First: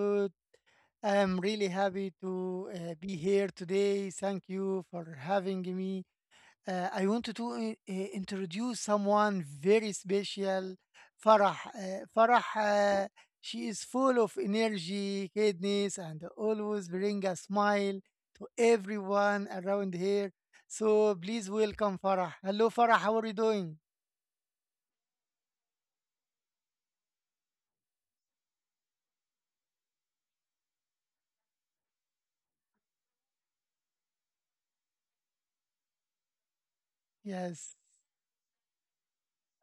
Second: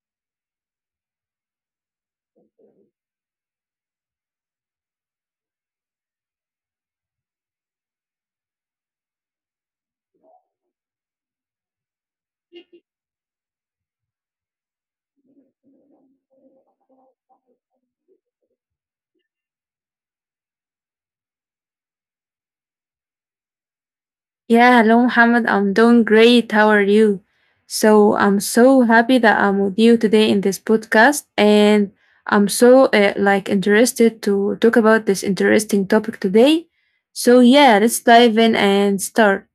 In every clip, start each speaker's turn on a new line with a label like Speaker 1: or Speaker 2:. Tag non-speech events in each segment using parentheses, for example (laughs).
Speaker 1: episode, I'm really happy to be here today. Thank you for having me. I wanted to introduce someone very special, Farah. Farah, she is full of energy, kindness, and always bring a smile to everyone around here. So please welcome Farah. Hello, Farah. How are you doing?
Speaker 2: Yeah, hello, Muhammad. I'm doing great. How are you? So, I'm so happy that I'm with you today in this podcast, and I'm so like interested to talk about this interesting topic today. So,
Speaker 1: Yes.
Speaker 2: yeah, let's dive in and start.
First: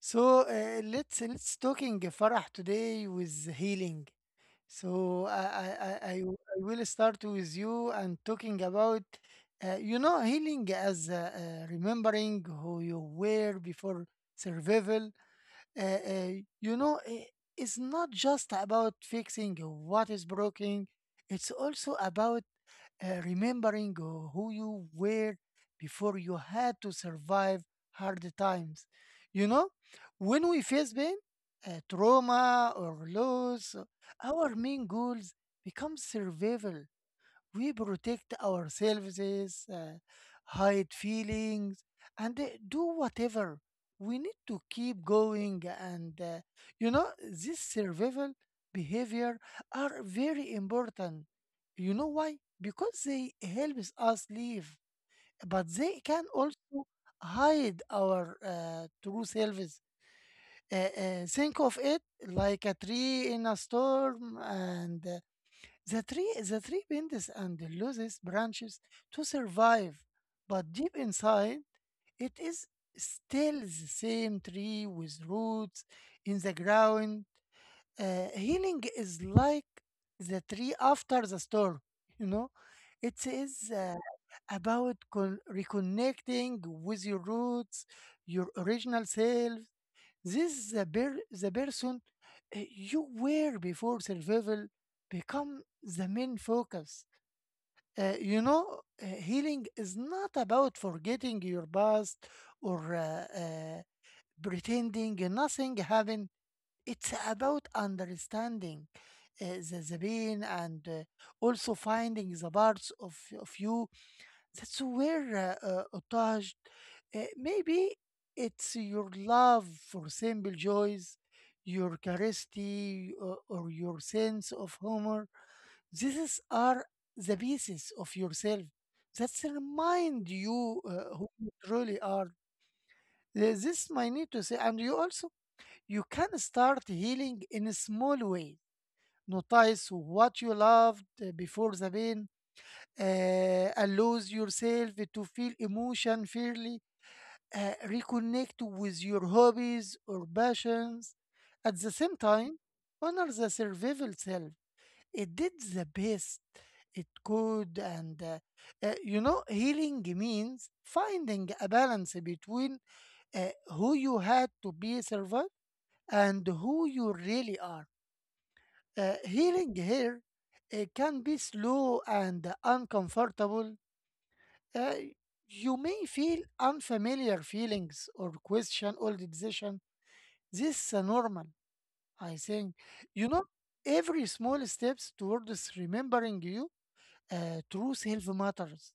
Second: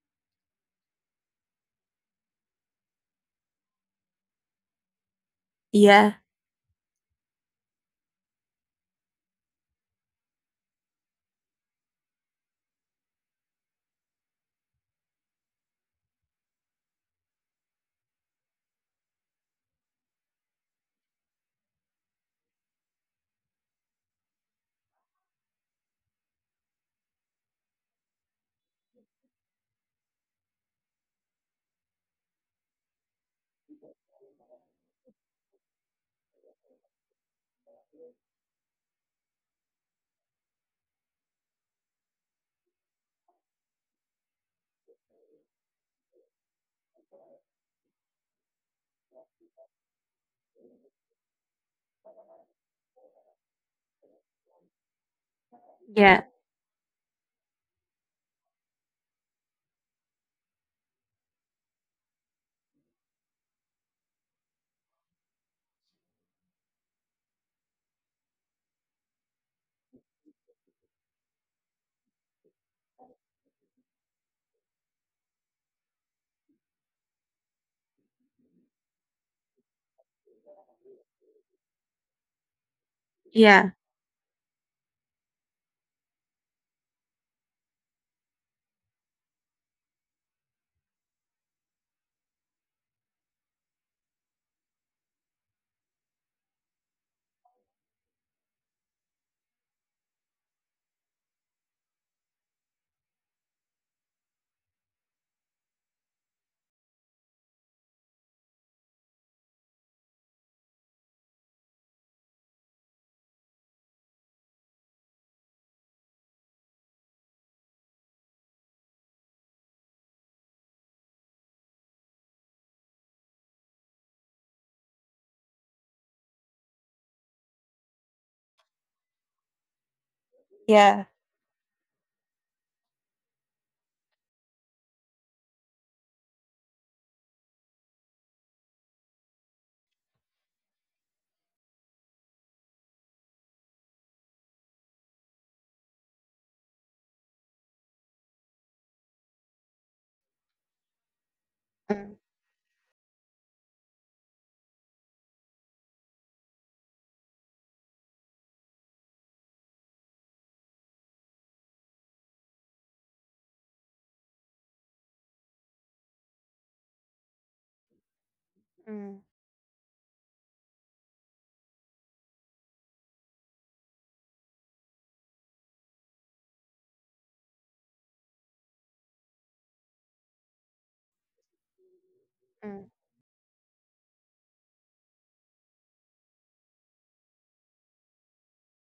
Speaker 1: So let's talking Farah today with healing. So
Speaker 2: Yeah,
Speaker 1: I will start with you and talking about healing as remembering who you were before survival. Uh, uh, you know i- it's not just about fixing what is broken. It's also about remembering who you were before you had to survive hard times. You know, when we face pain, trauma, or loss, our main goals become survival, we protect ourselves, uh, hide feelings, and do whatever. We need to keep going, and you know, this survival behavior are very important. You know why? Because they helps us live, but they can
Speaker 2: yeah,
Speaker 1: also hide our true selves. Think of it like a tree in a storm, and the tree bends and loses branches to survive, but deep inside, it is still the same tree with roots in the ground. Healing is like the tree after the storm, you know. It is
Speaker 2: yeah,
Speaker 1: about reconnecting with your roots, your original self. This is the person uh, you were before survival become the main focus. You know, healing is not about forgetting your past or pretending nothing happened. It's about understanding uh, the pain and also finding the parts of you. That's where attached. Maybe it's your love for simple joys, your curiosity, or your sense of humor, these are the pieces of yourself that remind you
Speaker 2: yeah.
Speaker 1: who you truly are. This I need to say, and you also you can start healing in a small way. Notice what you loved before the pain. Allows yourself to feel emotion fairly. Reconnect with your hobbies or passions. At the same
Speaker 2: Mm,
Speaker 1: time, honor the survival self. It did the best it could, and you know, healing means finding a balance between who you had to be servant and who you really are.
Speaker 2: mm,
Speaker 1: Healing here can be slow and uncomfortable. Uh, you may feel unfamiliar feelings or question old the decision. This is normal, I think.
Speaker 2: mm,
Speaker 1: You know, every small steps towards remembering you truth health matters,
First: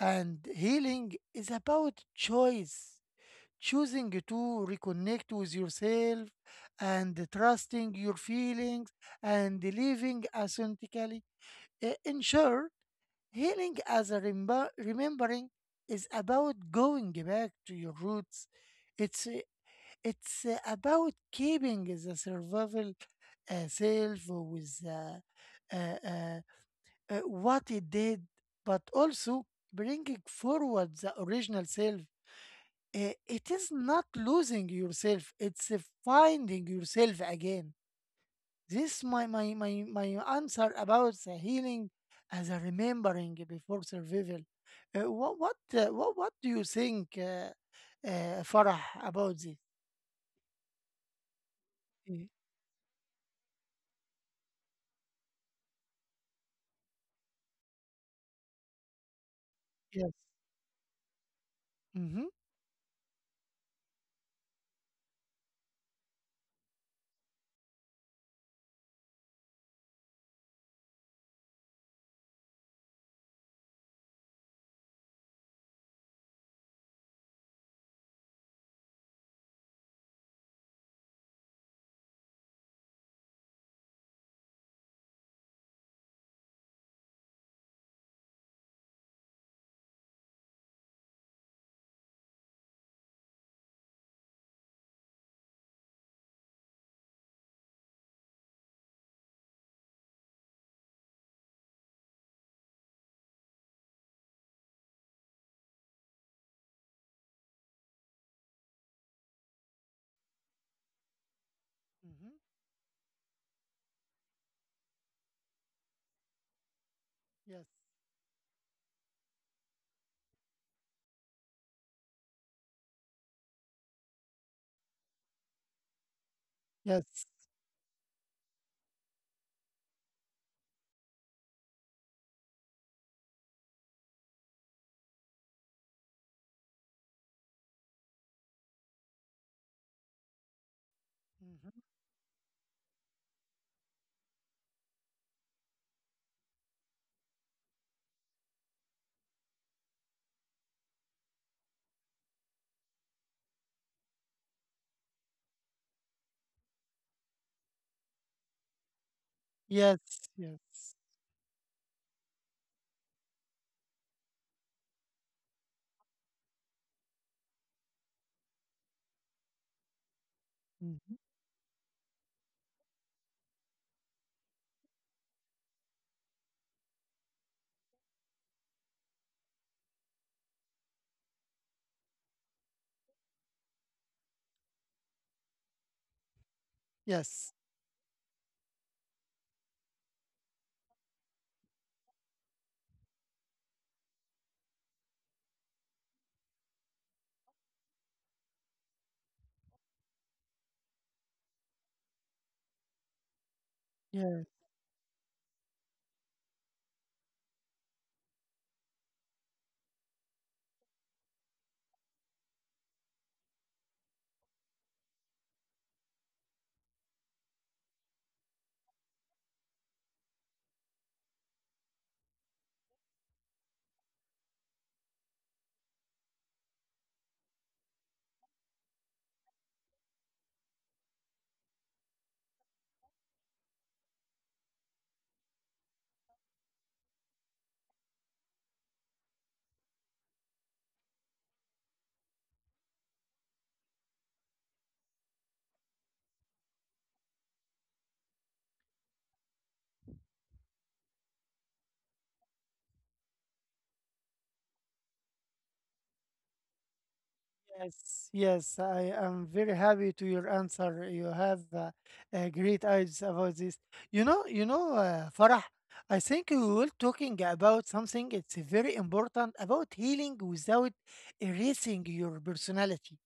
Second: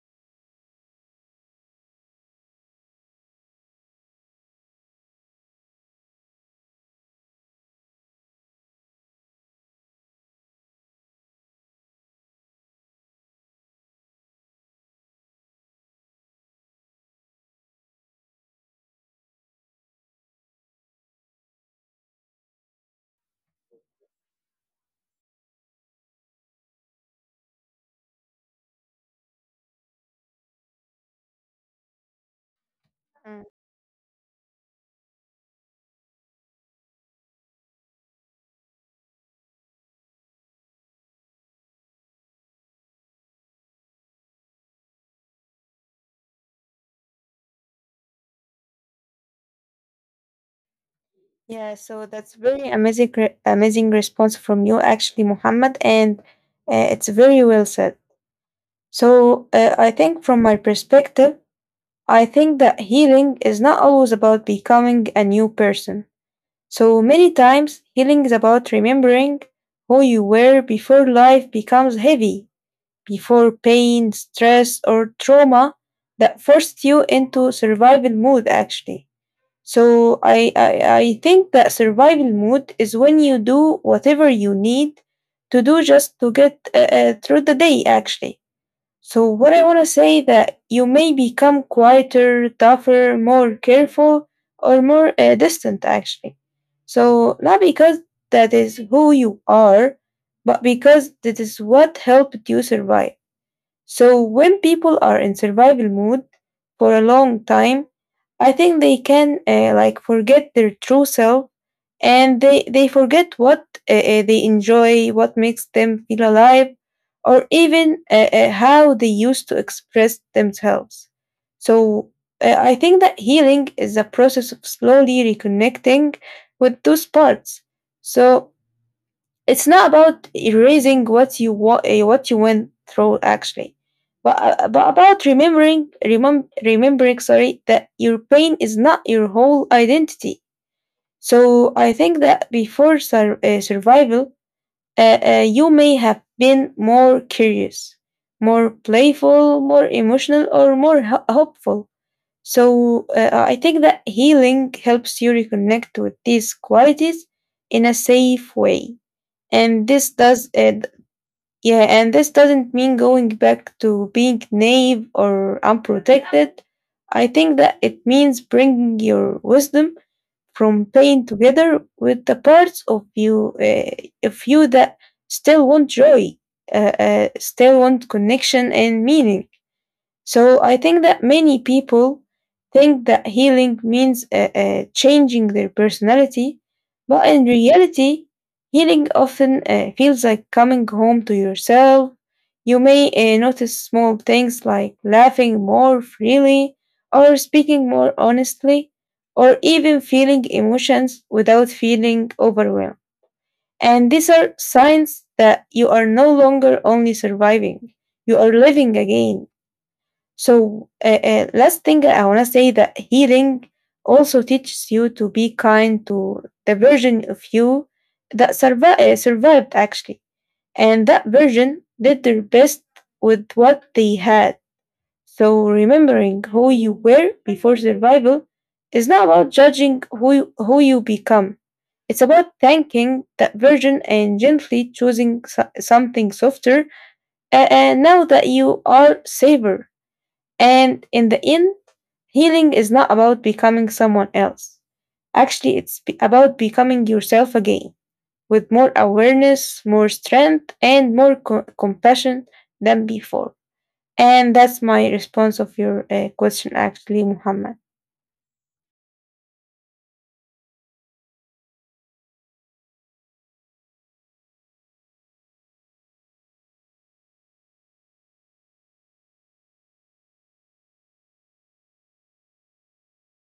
Speaker 1: and healing is about choice, choosing to reconnect with yourself and trusting your feelings and living authentically. In short, healing as a remembering is about going back to your roots. It's uh, it's uh, about keeping the survival self with uh, uh, uh, what it did, but also bringing forward the original self.
Speaker 2: mm.
Speaker 1: It is not losing yourself, it's finding yourself again. This my answer about the healing as a remembering before survival. What do you think, Farah, about this?
Speaker 2: Yeah, so
Speaker 1: Y-
Speaker 2: that's very amazing, amazing response from you, actually, Muhammad, and it's very well said. So, I
Speaker 1: Yes.
Speaker 2: think from my perspective. I
Speaker 1: Mm-hmm.
Speaker 2: think that healing is not always about becoming a new person. So many times, healing is about remembering who you were before life becomes heavy, before pain, stress, or trauma that forced you into survival mode, actually. So I think that survival mode is when you do whatever you need to do just to get through the day, actually. So what I want to say that you may become quieter, tougher, more careful, or more distant, actually. So not because that is who you are, but because that is what helped you survive. So when people are in survival mode for a long time, I think they can like forget their true self,
Speaker 1: Hmm.
Speaker 2: and they forget what they enjoy, what makes them feel alive, or
Speaker 1: Yes.
Speaker 2: even how they used to express themselves. So I think that healing is a process of slowly reconnecting with those
Speaker 1: Yes.
Speaker 2: parts. So it's not about erasing what what you went through, actually, but about remembering, remembering, sorry, that your pain is not your whole identity. So I
Speaker 1: Hmm.
Speaker 2: think that before survival, you may have been more curious, more playful, more emotional, or more hopeful. So I think that healing helps you reconnect with these qualities in a safe way. and this
Speaker 1: Yes.
Speaker 2: does it
Speaker 1: Yes.
Speaker 2: yeah and this doesn't mean going back to being naive or unprotected. I think that it means bringing your wisdom from pain
Speaker 1: Hmm.
Speaker 2: together with the parts of you, of you that still want joy, still want connection and meaning. So I think that many people think that healing means changing their personality, but in
Speaker 1: Yes.
Speaker 2: reality, healing often feels like coming home to yourself. You may notice small things like laughing more freely, or speaking more honestly, or even feeling emotions without feeling overwhelmed. And these are signs that you are no longer only surviving, you are living again. So, last thing I want to say that healing also teaches you to be kind to the version of you that survived, actually. And that version did their best with what they had. So, remembering who you were before survival is not about judging who you become. It's about thanking that version and gently choosing something softer now that you are safer, and in the end, healing is not about becoming someone else. Actually, it's about becoming yourself again with more awareness, more strength, and more compassion than before. And that's my response of your question, actually, Muhammad.
Speaker 1: Yes, yes, I am very happy to your answer. You have great ideas about this. You know, Farah, I think we were talking about something. It's very important about healing without erasing your personality.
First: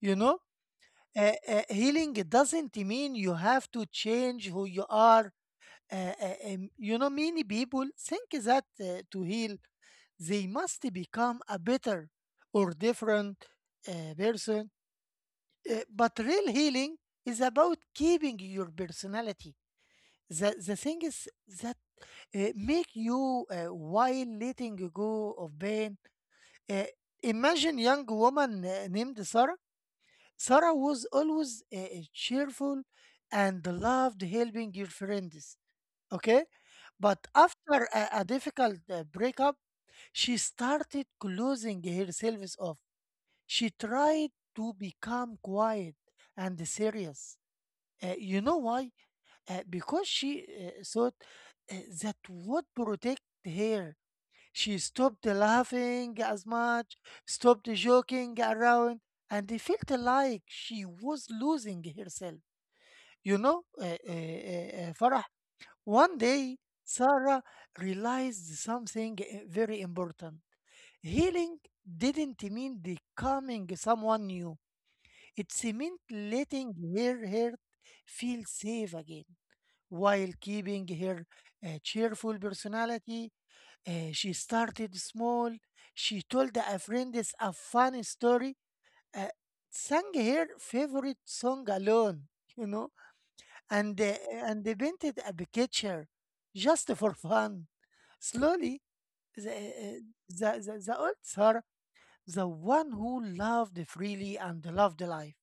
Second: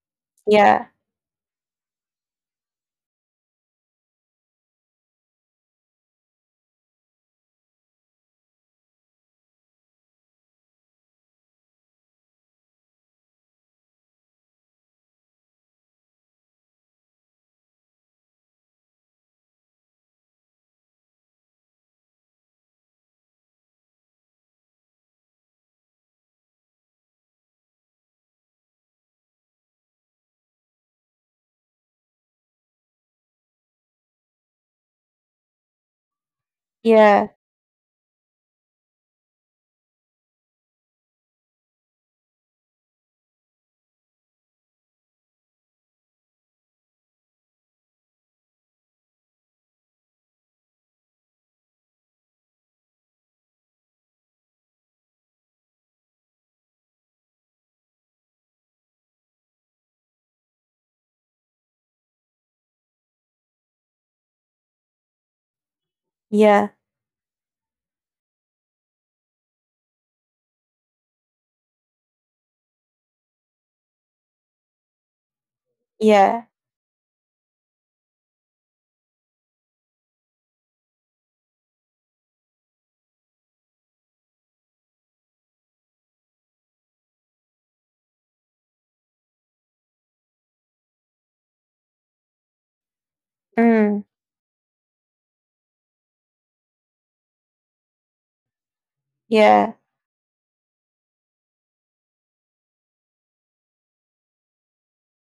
Speaker 1: You know,
Speaker 2: Yeah,
Speaker 1: healing doesn't mean you have to change who you are. You know, many people think that to heal, they must become a better or different person but real healing is about keeping your personality. The thing is that make you while letting go of pain. Uh, Imagine young woman named Sarah. Sarah was always cheerful and loved helping your friends. Okay, but
Speaker 2: yeah,
Speaker 1: after a difficult breakup, she started closing herself off. She tried to become quiet and serious. You know why? Because she thought uh, that would protect her. She stopped laughing as much, stopped joking around, and felt like she was losing herself. You know, Farah, one day
Speaker 2: yeah,
Speaker 1: Sarah realized something very important. Healing didn't mean becoming someone new, it meant
Speaker 2: yeah,
Speaker 1: letting her hurt feel safe again while keeping her cheerful personality. She started small. She told a friend a funny story, uh, sang her favorite song alone, you know, and
Speaker 2: mm,
Speaker 1: they painted a picture just for fun. Slowly, the,
Speaker 2: yeah,
Speaker 1: uh, the old Tsar, the one who loved freely and loved life,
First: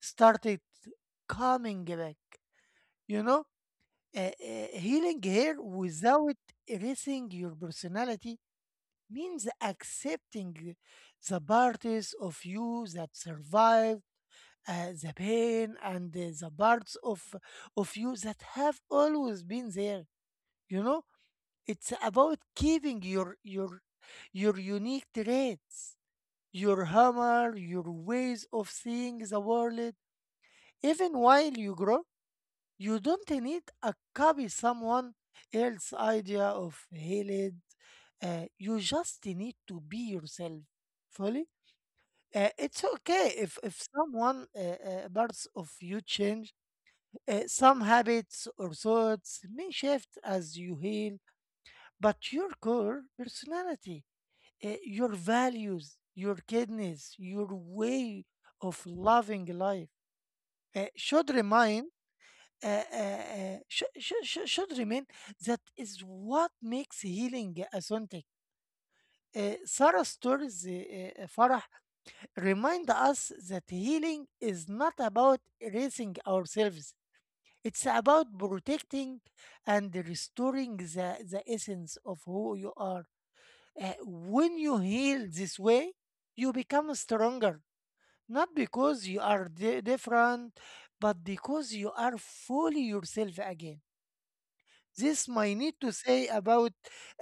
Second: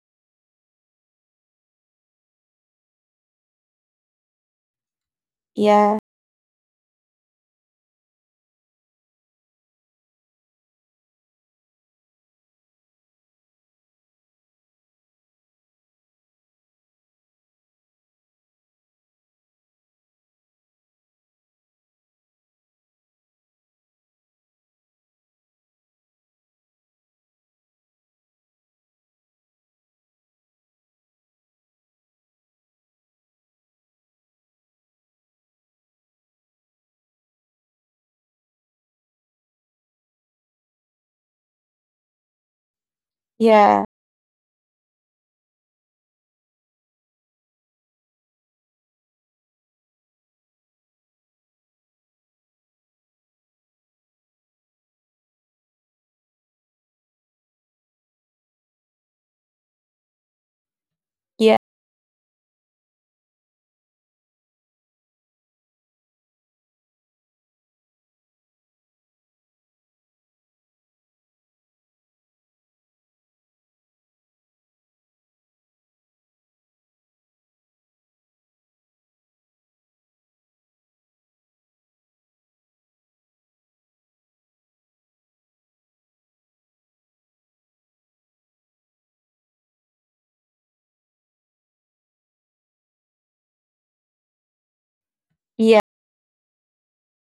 Speaker 1: started coming back. You know, healing hair
Speaker 2: yeah,
Speaker 1: without erasing your personality means accepting the parts of you that survive the pain and the parts of you that have always been there, you know. It's about keeping your unique traits, your humor, your ways of seeing the world, even while you grow. You don't need a copy someone else's idea of healed. You just need to be yourself fully. It's okay if
Speaker 2: yeah,
Speaker 1: someone parts of you change, some habits or thoughts may shift as you heal, but your core personality, your values, your kindness, your way of loving life should
Speaker 2: yeah,
Speaker 1: remain, should remain. That is what makes healing authentic. Sarah Stories, Farah, remind us that healing is not about erasing ourselves. It's about protecting and restoring the essence of who you are. When you heal this way, you become stronger, not because you are different, but because you are fully yourself again. This my need
Speaker 2: yeah,
Speaker 1: to say about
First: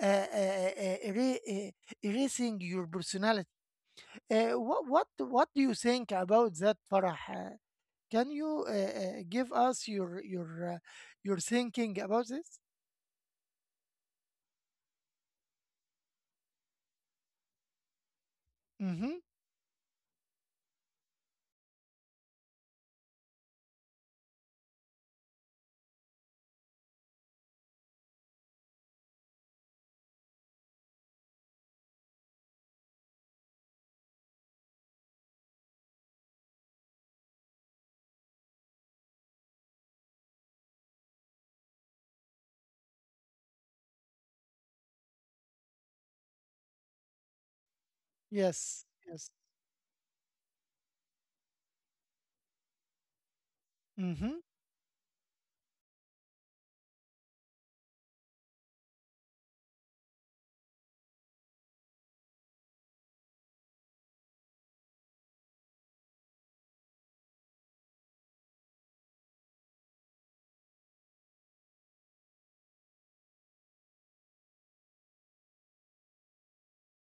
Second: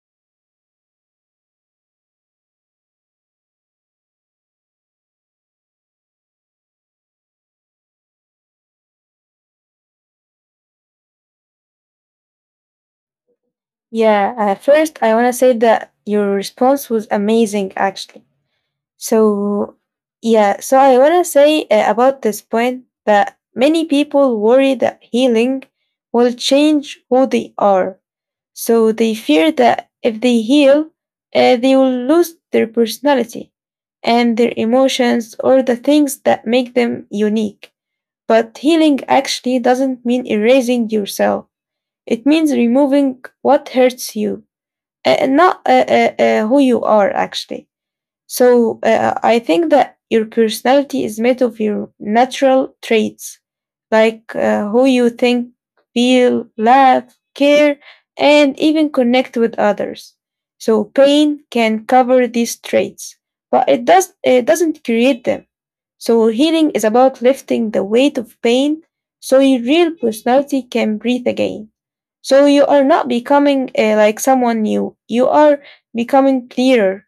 Speaker 1: uh, uh, uh, era- uh, erasing your personality. What what do you think about that, Farah? Can you give us your your thinking about this?
Speaker 2: yeah. First, I want to say that your response was amazing, actually.
Speaker 1: Mm-hmm.
Speaker 2: So, yeah, so I want to say about this point that many people worry that healing will change who they are. So they fear that if they heal, they will lose their personality and their emotions or the things that make them unique. But healing actually doesn't mean erasing yourself, it means removing what hurts you, and not who you are, actually. So
Speaker 1: Yes. Yes.
Speaker 2: I think that your personality is made of your natural traits,
Speaker 1: Mm-hmm.
Speaker 2: like who you think, feel, laugh, care, and even connect with others. So pain can cover these traits, but it doesn't create them. So healing is about lifting the weight of pain so your real personality can breathe again. So you are not becoming like someone new. You are becoming clearer.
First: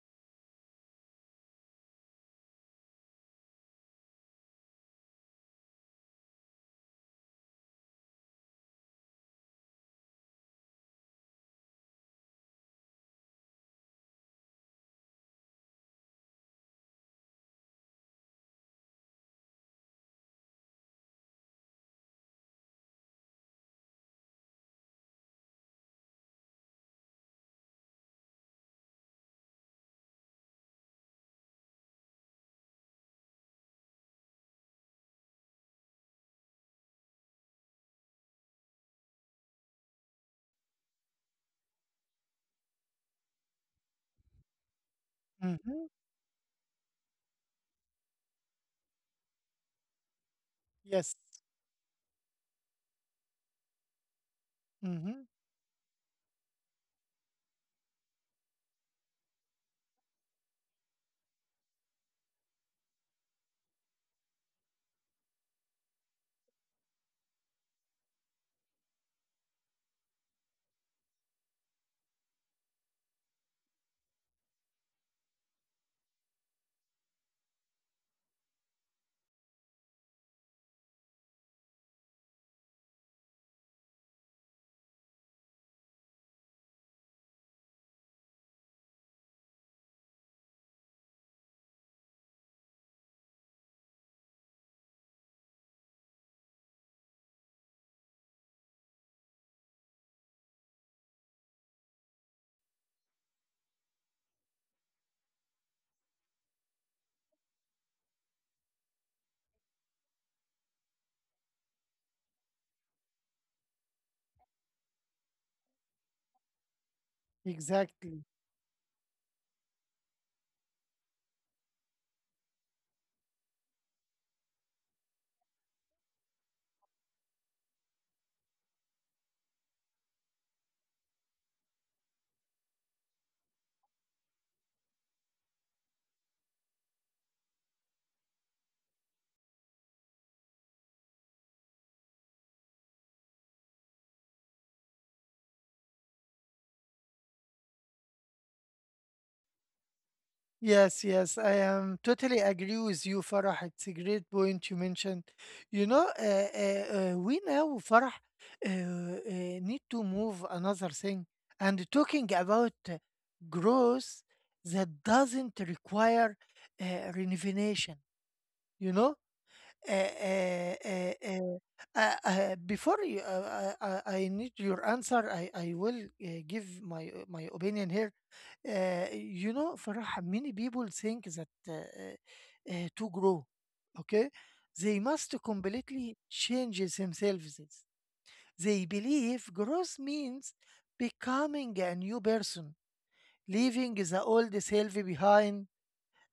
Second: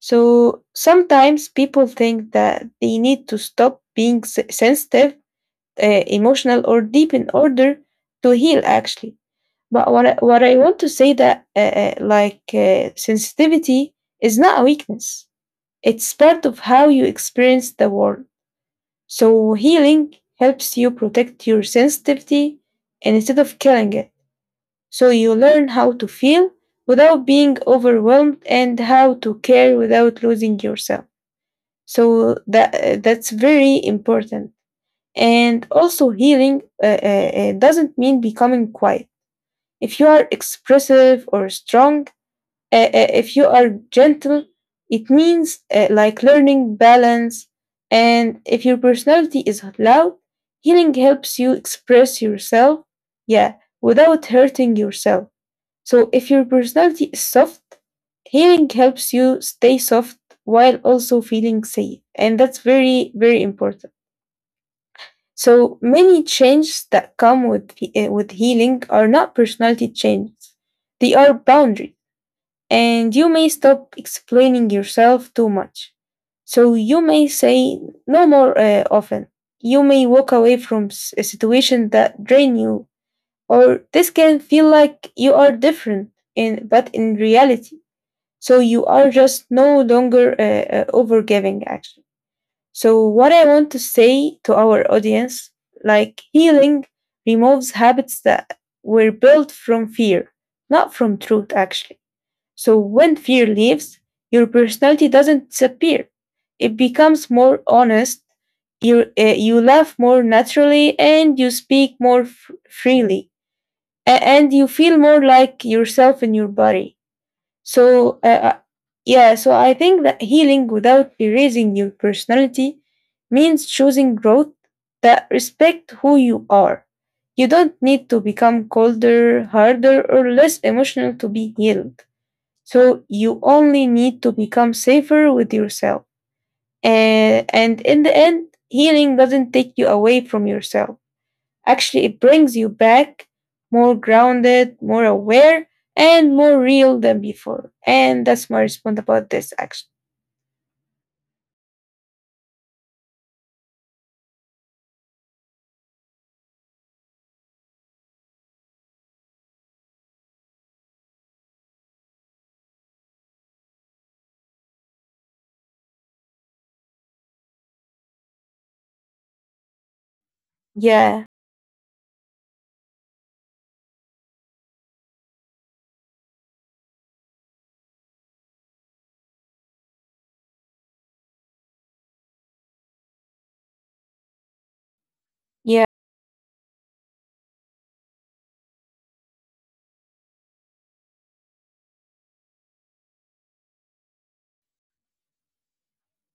Speaker 2: So sometimes people think that they need to stop being sensitive, emotional, or deep in order to heal, actually. But what I want to say that like sensitivity is not a weakness. It's part of how you experience the world. So healing helps you protect your sensitivity instead of killing it. So you learn how to feel without being overwhelmed and how to care without losing yourself. So that's very important. And also healing doesn't mean becoming quiet. If you are expressive or strong, if you are gentle, it means
Speaker 1: Mm-hmm.
Speaker 2: like learning balance. And if your personality is loud, healing
Speaker 1: Yes.
Speaker 2: helps you express yourself, yeah, without hurting
Speaker 1: Mm-hmm.
Speaker 2: yourself. So if your personality is soft, healing helps you stay soft while also feeling safe. And that's very, very important. So many changes that come with healing are not personality changes. They are boundaries. And you may stop explaining yourself too much. So you may say no more often. You may walk away from a situation that drain you, or this can feel like you are different in, but in reality so you are just no longer overgiving, actually. So, what I want to say to our audience, like healing removes habits that were built from fear, not from truth, actually. So, when fear leaves, your personality doesn't disappear, it becomes more honest. You laugh more naturally, and you speak more freely, and you feel more like yourself in your body, so,
Speaker 1: Exactly.
Speaker 2: yeah, so I think that healing without erasing your personality means choosing growth that respect who you are. You don't need to become colder, harder, or less emotional to be healed. So you only need to become safer with yourself. And in the end, healing doesn't take you away from yourself. Actually, it brings you back more grounded, more aware, and more real than before. And that's my response about this, actually.
Speaker 1: Yes, yes, I am totally agree with you, Farah. It's a great point you mentioned. You know, we now, Farah, uh, uh, need to move another thing and talking about growth that doesn't require renovation. You know, uh, uh, uh,
Speaker 2: Yeah,
Speaker 1: uh, before you, I need your answer. I will give my my opinion here. You know, Farah, many people think that to grow, okay, they must
Speaker 2: yeah,
Speaker 1: completely change themselves. They believe growth means becoming a new person, leaving the old self behind.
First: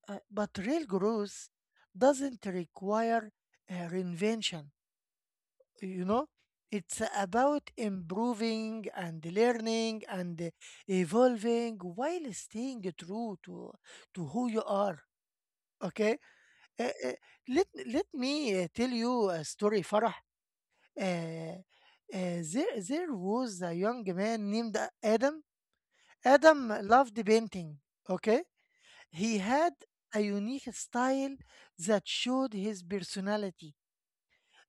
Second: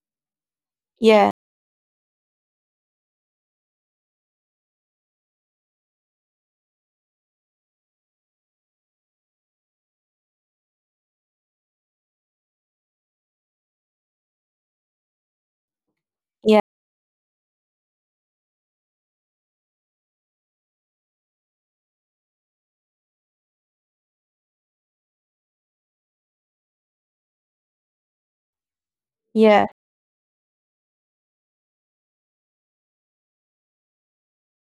Speaker 1: But real
Speaker 2: yeah,
Speaker 1: growth doesn't require a reinvention, you know. It's about improving and learning and evolving while staying true to who you are, okay.
Speaker 2: yeah,
Speaker 1: Uh, uh, let let me tell you a story, Farah. Uh, uh, there there was a young man named Adam. Adam loved painting, okay. He
Speaker 2: yeah,
Speaker 1: had a unique style that showed his personality,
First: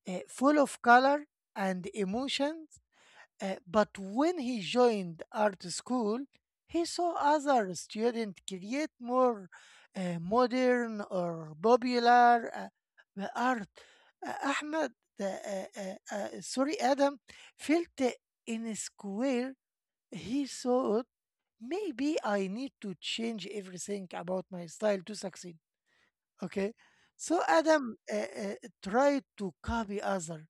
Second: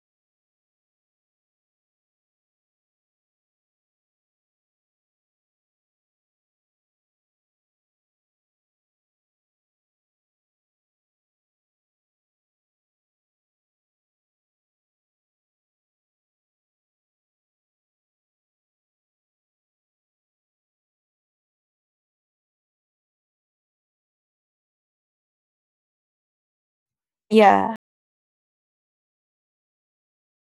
Speaker 1: full of color and emotions. But when he joined art school, he saw other students create more modern or popular art. Uh, Ahmed, Adam felt in a square. He thought, maybe I need to change everything about my style to succeed. Okay. So
Speaker 2: yeah,
Speaker 1: Adam tried to copy other.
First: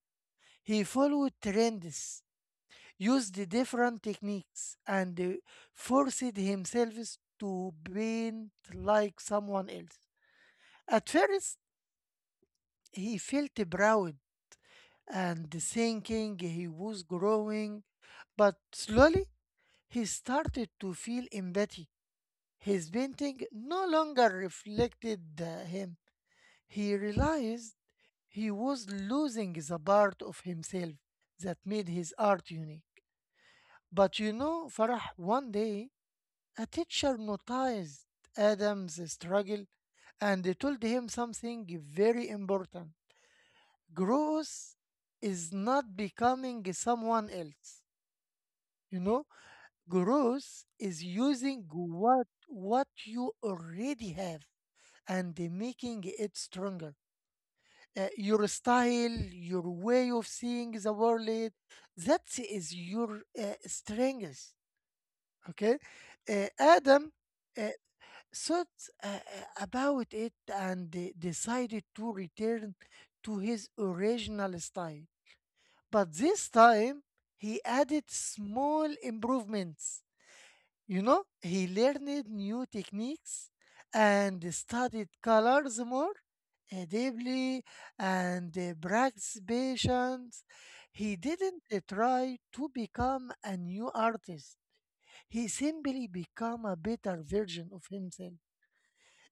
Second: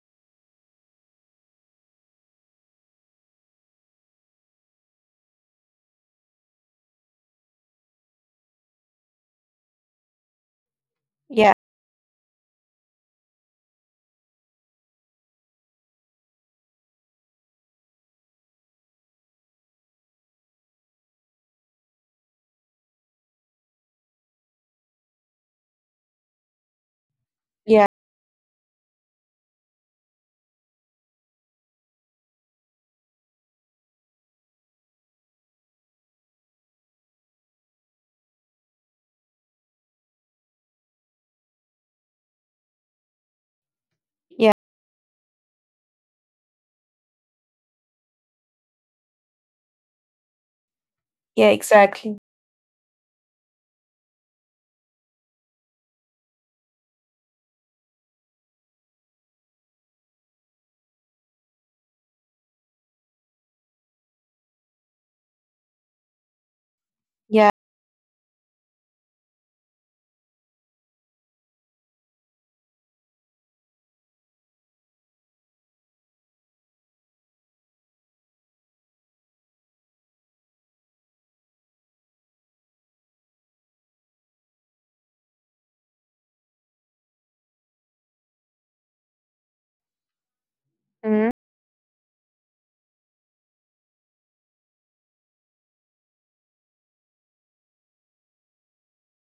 Speaker 1: He followed trends, used different techniques, and forced himself to paint like someone else. At
Speaker 2: yeah,
Speaker 1: first, he felt proud and thinking he was growing, but slowly he started to feel empathy. His painting no longer reflected him. He realized
Speaker 2: yeah,
Speaker 1: he was losing the part of himself that made his art unique. But you know, Farah, one day a teacher noticed Adam's struggle and told him something very important.
Speaker 2: yeah,
Speaker 1: Growth is not becoming someone else. You know, growth is
Speaker 2: yeah,
Speaker 1: using
Speaker 2: exactly.
Speaker 1: what you already have and making it stronger. Your style, your way of seeing the world, that is your strength. Okay. Adam
Speaker 2: Yeah,
Speaker 1: uh, thought uh, uh, about it and decided to return to his original style. But this time, he added small improvements. You know, he learned new techniques and studied colors more deeply and practiced patience. He
Speaker 2: mm,
Speaker 1: didn't try to become a new artist. He simply became a better version of himself.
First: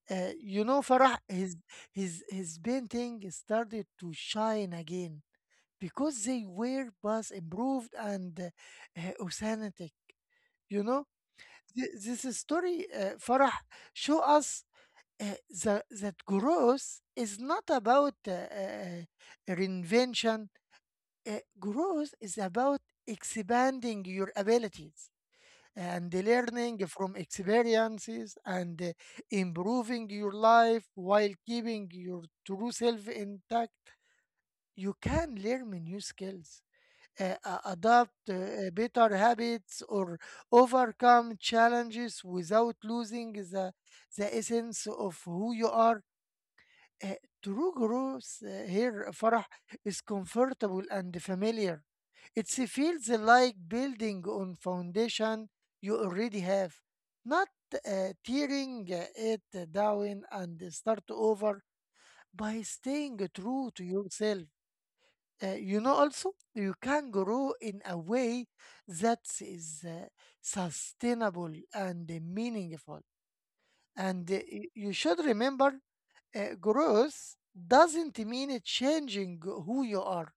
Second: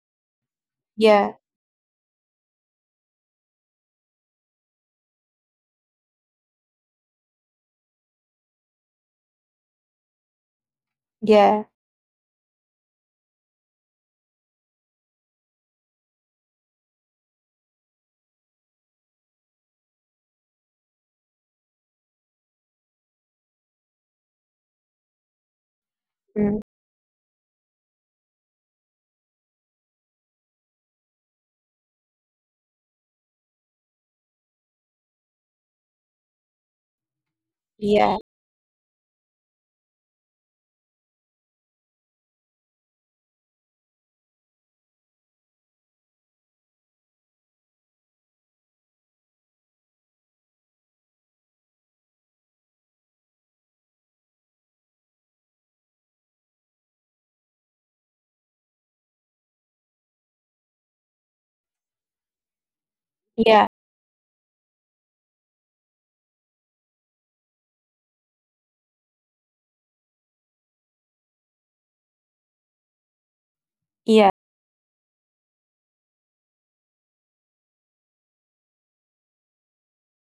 Speaker 1: You know, Farah,
Speaker 2: yeah,
Speaker 1: his painting started to shine again because they were both improved and authentic. You know,
Speaker 2: yeah,
Speaker 1: This story, Farah, show us that growth is not about reinvention. Growth is about expanding your abilities and
Speaker 2: mm,
Speaker 1: learning from experiences and improving your life while keeping your true self intact. You can learn new skills,
Speaker 2: yeah,
Speaker 1: adopt better habits, or overcome challenges without losing the essence of who you are. Uh, True growth here Farah is comfortable and familiar. It feels like building on foundation you already have, not tearing it down and start over by staying
Speaker 2: yeah,
Speaker 1: true to yourself. Also you can grow in a way that is sustainable and meaningful. And
Speaker 2: yeah,
Speaker 1: you should remember growth doesn't mean changing who you are.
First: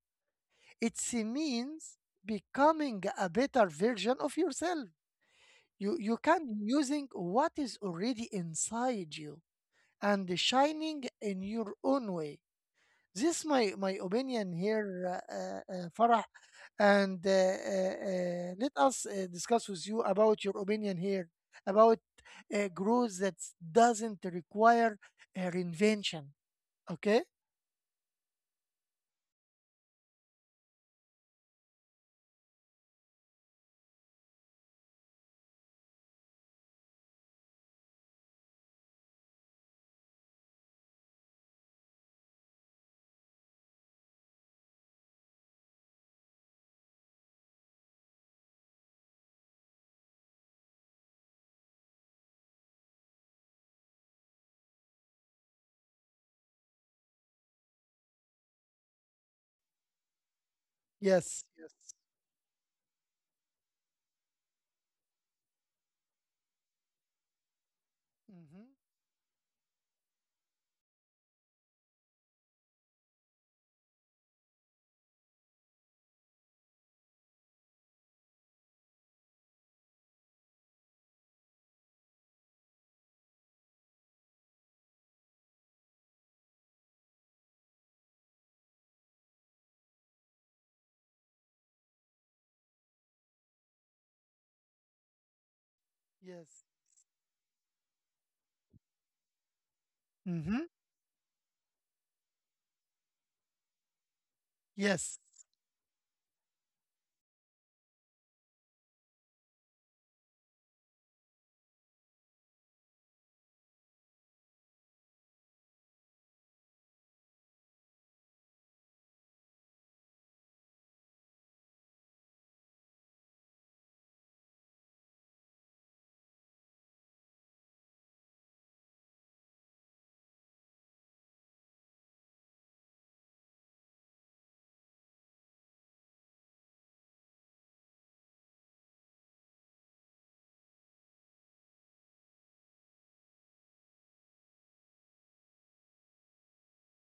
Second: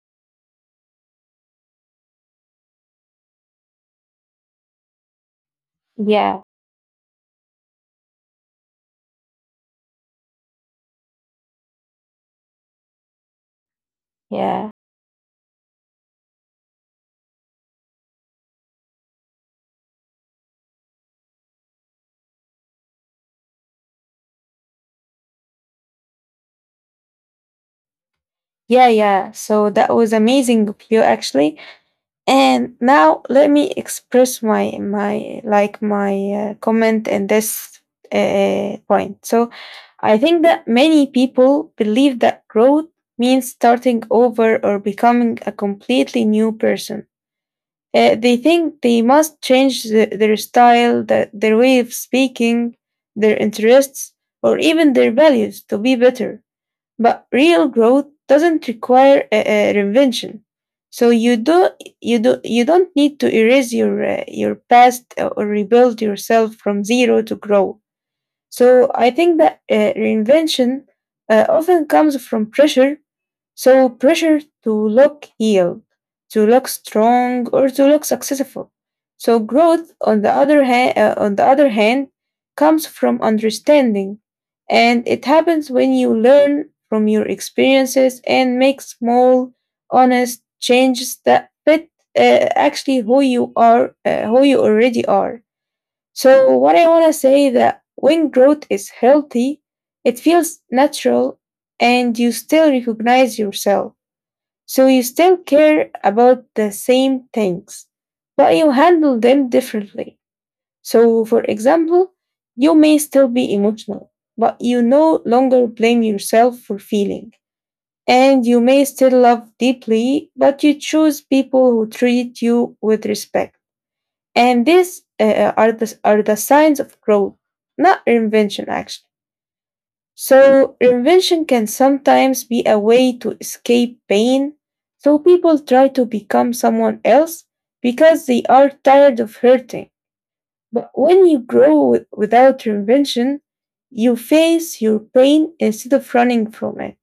Speaker 1: It means becoming a better version of yourself. You
Speaker 2: yeah,
Speaker 1: can using what is already inside you and shining in your own way. This my opinion
Speaker 2: yeah,
Speaker 1: here, Farah, and let us discuss with you about your opinion here about growth that doesn't require a reinvention. Okay.
Speaker 2: yeah, yeah. So that was amazing of you, actually. And now let me express my like my comment in this point. So I think that many people believe that growth means starting over or becoming a completely new person. They think they must change their style, their way of speaking, their interests, or even their values to be better. But real growth doesn't require a reinvention. So you
Speaker 1: Yes. Yes.
Speaker 2: do you do you don't need to erase your past or rebuild yourself from zero to grow.
Speaker 1: Mm-hmm.
Speaker 2: So I think that reinvention often comes from pressure, so pressure to look healed, to look strong, or to look successful. So growth, on the other hand, comes from understanding, and it happens when you learn from your experiences and make small, honest changes that fit uh, actually who you already are. So
Speaker 1: Yes.
Speaker 2: what I want to say that when growth is healthy, it feels
Speaker 1: Mm-hmm.
Speaker 2: natural and you still recognize yourself. So you
Speaker 1: Yes.
Speaker 2: still care about the same things, but you handle them differently. So for example, you may still be emotional, but you no longer blame yourself for feeling. And you may still love deeply, but you choose people who treat you with respect. And are the signs of growth, not reinvention, actually. So, reinvention can sometimes be a way to escape pain. So, people try to become someone else because they are tired of hurting. But when you without reinvention, you face your pain instead of running from it.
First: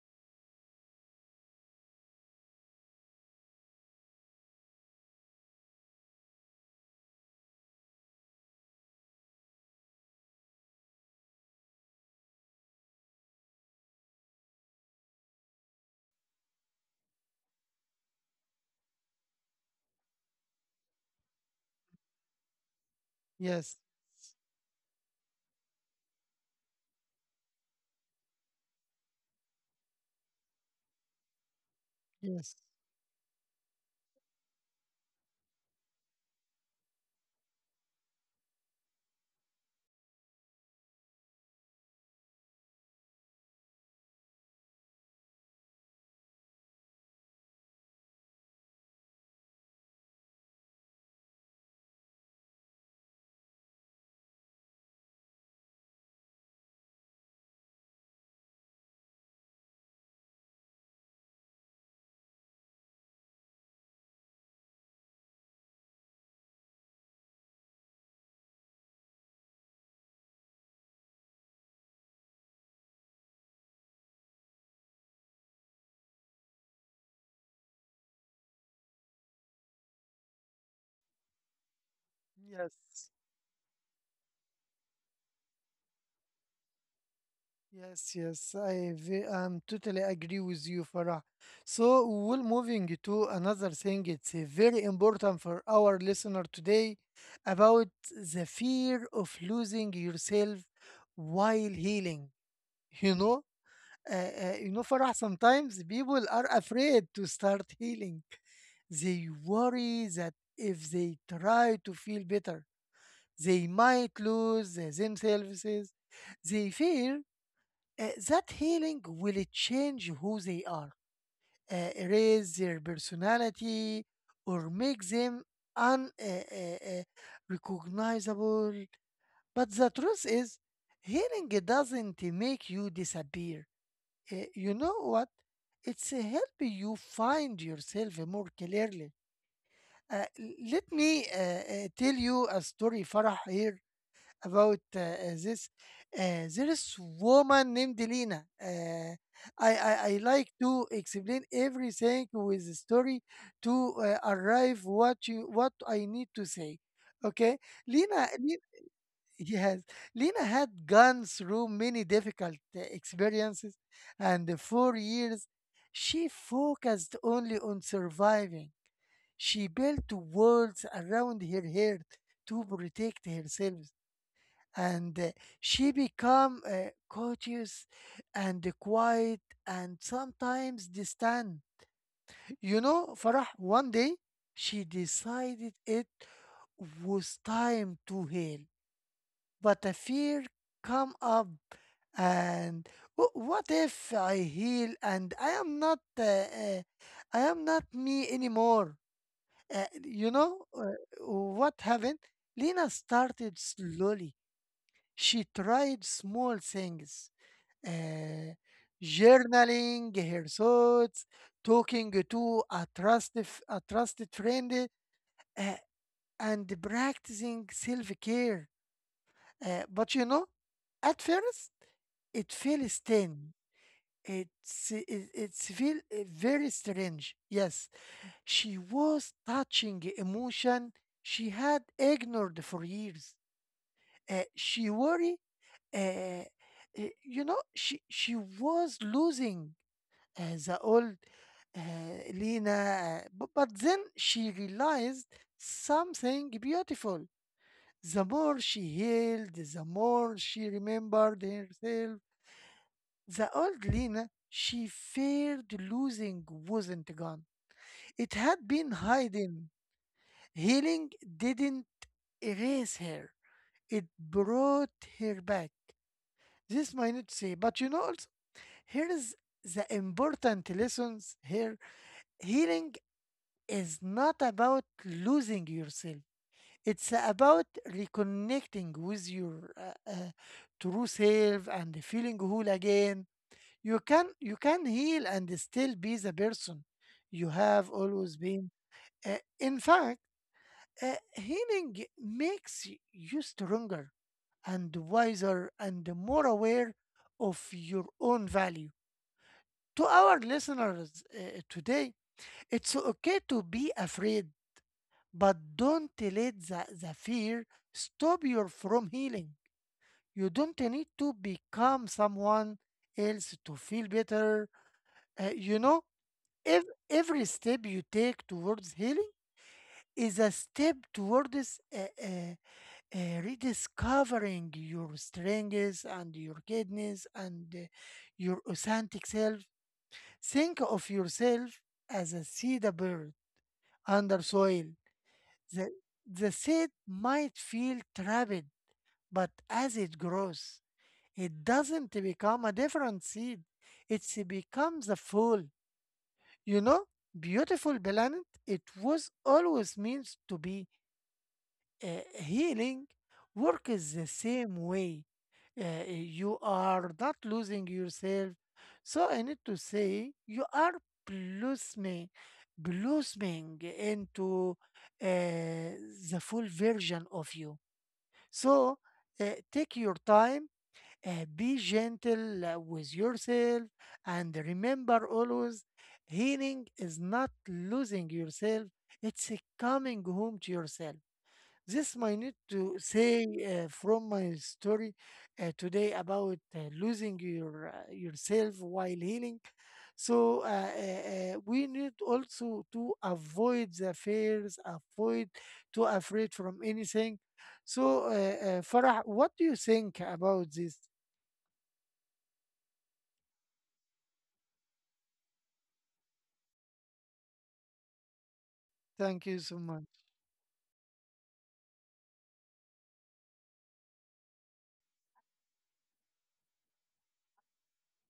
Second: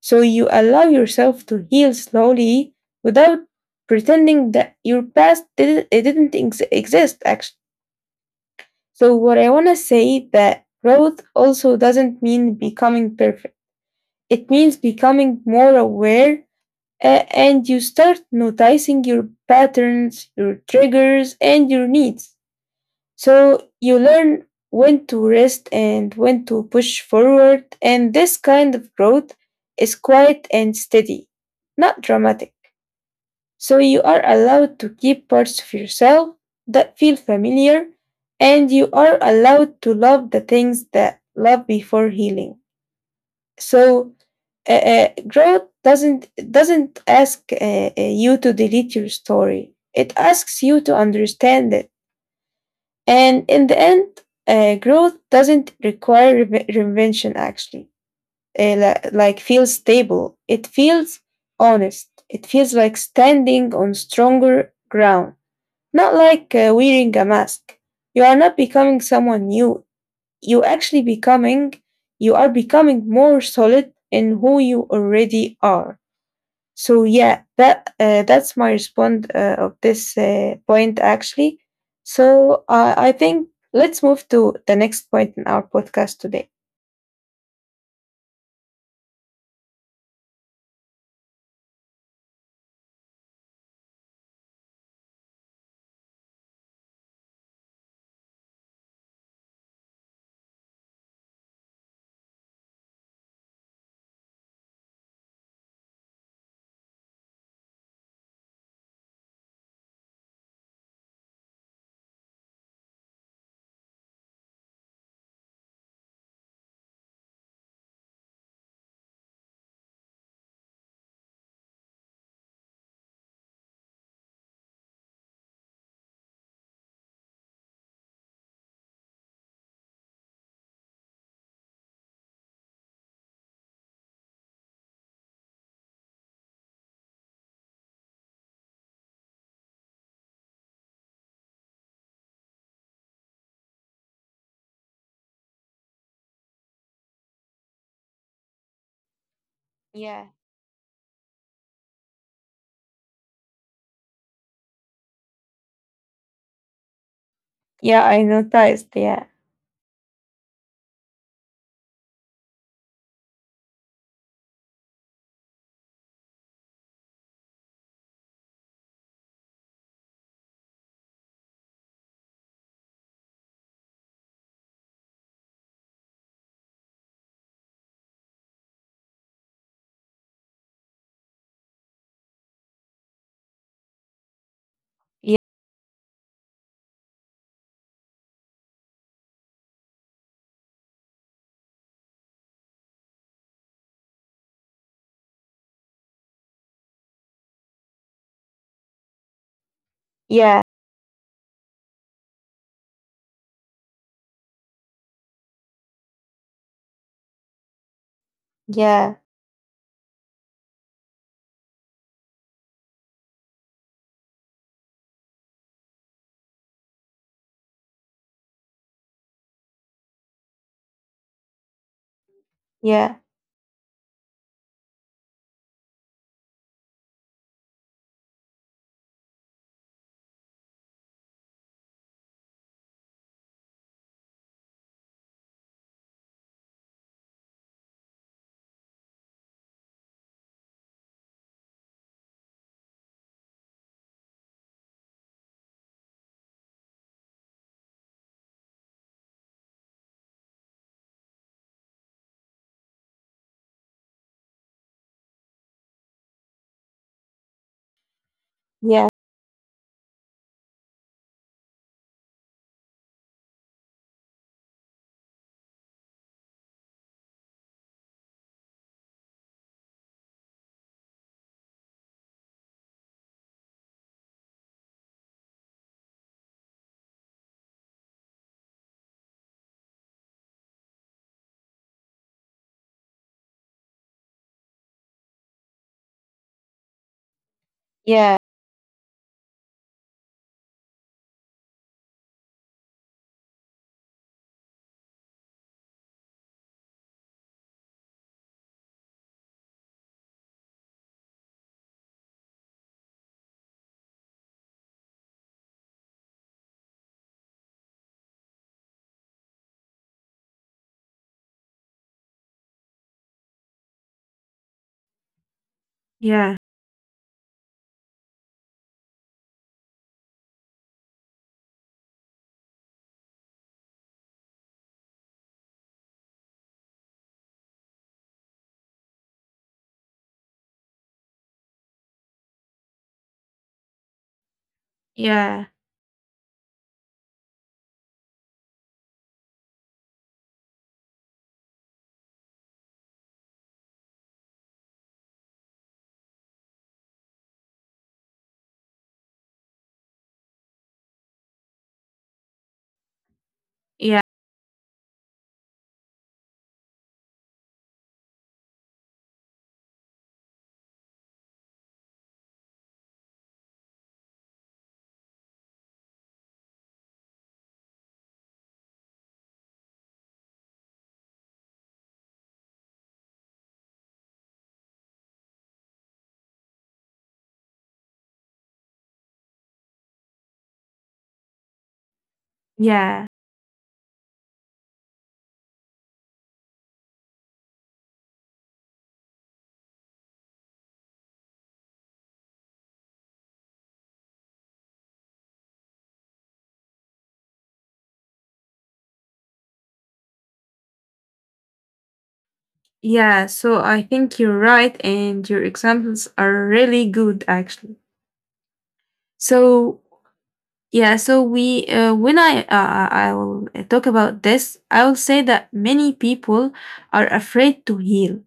Speaker 2: So, you allow yourself to heal slowly without pretending that your past didn't, it didn't exist, actually. So what I want to say that growth also doesn't mean becoming perfect. It means becoming more aware, and you start noticing your patterns, your triggers, and your needs. So
Speaker 1: Yes.
Speaker 2: you learn when to rest and when to push forward, and this kind of growth is quiet and steady, not dramatic.
Speaker 1: Yes.
Speaker 2: So you are allowed to keep parts of yourself that feel familiar, and you are allowed to love the things that love before healing. So growth doesn't ask you to delete your story. It asks you to understand it, and in the end, growth doesn't require reinvention. Actually, like feels stable. It feels honest. It feels like standing on stronger ground. Not like wearing a mask. You are not becoming someone new. You actually becoming, you are becoming more solid in who you already are. So yeah, that's my response of this point, actually. I
Speaker 1: Yes.
Speaker 2: think let's move to the next point in our podcast today.
Speaker 1: Yes. Yes. I'm totally agree with you, Farah. So we're moving to another thing. It's very important for our listener today about the fear of losing yourself while healing. You know. Farah, sometimes people are afraid to start healing. They worry that if they try to feel better, they might lose themselves. They fear that healing will change who they are, erase their personality, or make them unrecognizable. But the truth is, healing doesn't make you disappear. Eh, you know what? It's help you find yourself more clearly. Let me tell you a story, Farah, here about this. There is woman named Lina. I
Speaker 2: Yeah.
Speaker 1: like to explain everything with the story to arrive what you what I need to say. Okay,
Speaker 2: Yeah, I
Speaker 1: Lina.
Speaker 2: noticed. Yeah,
Speaker 1: Yes, Lena had gone through many difficult experiences, and for years she focused only on surviving. She built walls around her heart to protect herself, and she became cautious, and quiet and sometimes distant. You know, Farah, one day she
Speaker 2: yeah,
Speaker 1: decided it was time to heal, but a fear come up. And what if I heal and I am not me anymore? Uh, you know
Speaker 2: yeah,
Speaker 1: uh, what happened? Lena started slowly. She tried small things, uh,
Speaker 2: yeah,
Speaker 1: journaling her thoughts, talking to a trusted friend, uh, and practicing self care. But you know, at first it feels
Speaker 2: yeah,
Speaker 1: thin. It's it, it's feel very strange. Yes, she was touching emotion she had ignored for years. She worry. Uh, you know, she was losing the old uh, Lena. But then she realized something beautiful. The more she healed, the more she remembered herself. The old Lena she feared losing wasn't gone. It had been
Speaker 2: yeah.
Speaker 1: hiding. Healing didn't erase her, it brought her back. This might not say, but you know, also, here is the important lessons here. Healing is not about losing yourself, it's about reconnecting with your true self and feeling whole again. You can heal and still be the person you have always
Speaker 2: Yeah.
Speaker 1: been. Uh, in fact, uh, healing makes you stronger and wiser and more aware of your own value. To our listeners today, it's okay to be afraid, but don't let the fear stop you from healing. You don't need to become someone else to feel better. Uh, you know
Speaker 2: Yeah.
Speaker 1: every step you take towards healing is a step towards rediscovering your strengths and your goodness and your authentic self. Think of yourself as a seed bird under soil.
Speaker 2: Yeah.
Speaker 1: The, the seed might feel trapped, but as it grows, it doesn't become a different seed. It becomes a full, you know, beautiful planet, it was always means to be, uh, healing. Work is
Speaker 2: Yeah.
Speaker 1: the same way. You are not losing yourself. So I need to say you are blossoming, blossoming into uh, the full version of you. So uh, take your time, be gentle with yourself and remember always healing is not losing yourself, it's a coming home to yourself. This I need to
Speaker 2: Yeah.
Speaker 1: say from my story today about losing your yourself while healing. So we need also to avoid the fears, avoid to afraid from anything. So Farah, what do you think about this?
Speaker 2: Yeah, so I think you're right, and your examples are really good, actually.
Speaker 1: Thank you so
Speaker 2: So
Speaker 1: much.
Speaker 2: yeah, so we when I will talk about this. I will say that many people are afraid to heal,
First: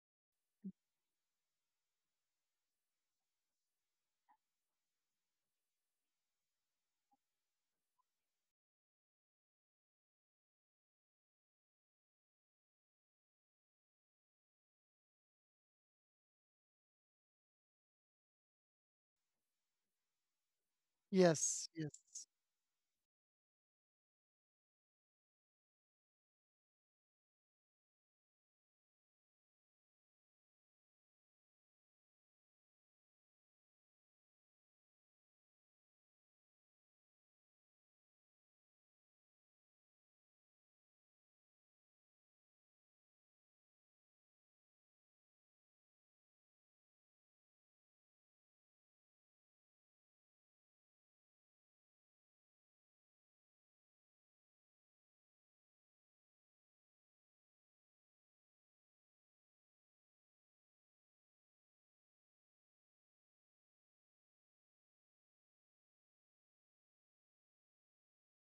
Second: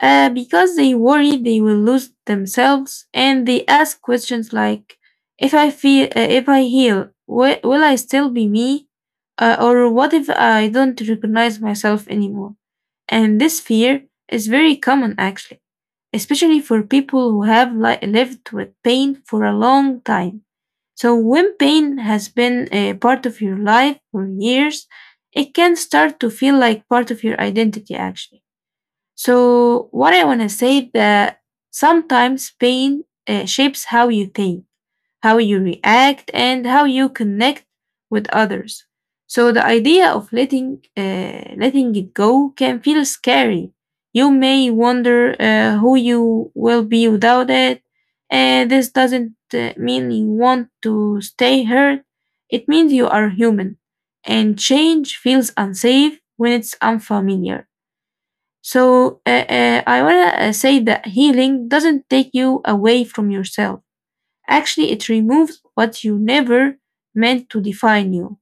Speaker 2: because they worry they will lose themselves, and they ask questions like, if I heal, will I still be me, or what if I don't recognize myself anymore? And this fear is very common, actually, especially for people who have lived with pain for a long time. So when
Speaker 1: Yes, yes,
Speaker 2: pain has been a part of your life for years, it can start to feel like part of your identity, actually. So what I want to say that sometimes pain shapes how you think, how you react, and how you connect with others. So the idea of letting it go can feel scary. You may wonder who you will be without it, and this doesn't mean you want to stay hurt. It means you are human, and change feels unsafe when it's unfamiliar. So I wanna say that healing doesn't take you away from yourself. Actually, it removes what you never meant to define you.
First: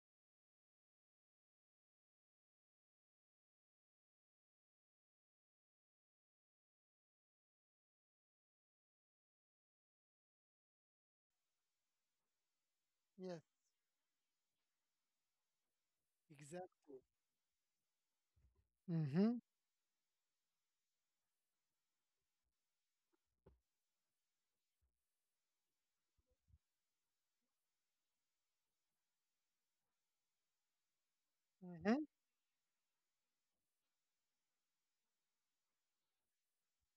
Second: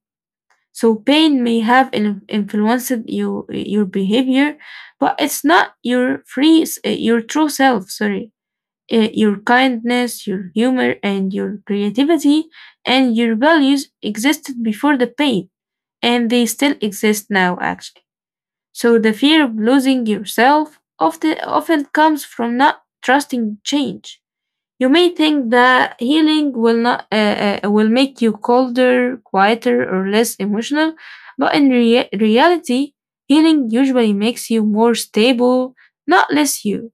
Speaker 2: So pain may have influenced you, your behavior, but it's not your your true self. Sorry. Your kindness, your humor, and your creativity and your
Speaker 1: yes,
Speaker 2: values existed before the pain, and they still
Speaker 1: exactly.
Speaker 2: exist now. Actually, so the
Speaker 1: Mm-hmm,
Speaker 2: fear of losing yourself often comes from not trusting change. You may think that healing will not will make you colder, quieter, or less emotional, but in
Speaker 1: mm-hmm.
Speaker 2: reality, healing usually makes you more stable, not less you.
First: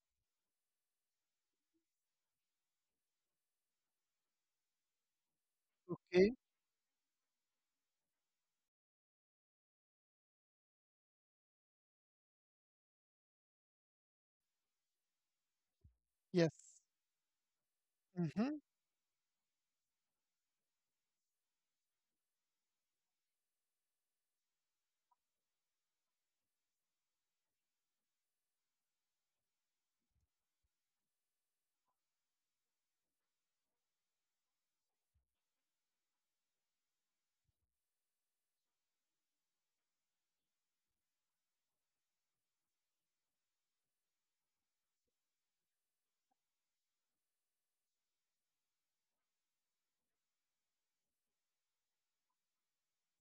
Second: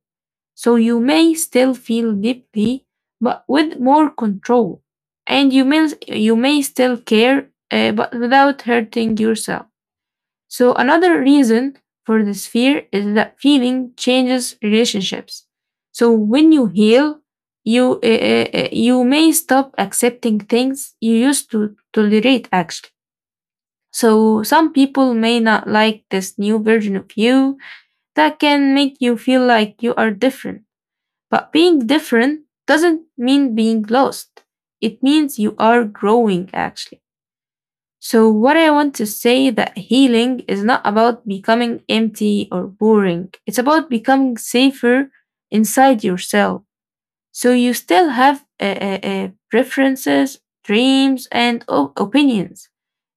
Speaker 2: So you may still feel deeply, but with more control, and you may
Speaker 1: Okay,
Speaker 2: you may still care, but without hurting yourself. So another reason for this fear is that feeling changes relationships. So
Speaker 1: yes.
Speaker 2: when you heal,
Speaker 1: Mm-hmm.
Speaker 2: you may stop accepting things you used to tolerate, actually. So some people may not like this new version of you that can make you feel like you are different. But being different doesn't mean being lost, it means you are growing, actually. So what I want to say that healing is not about becoming empty or boring. It's about becoming safer inside yourself. So you still have preferences, dreams, and opinions,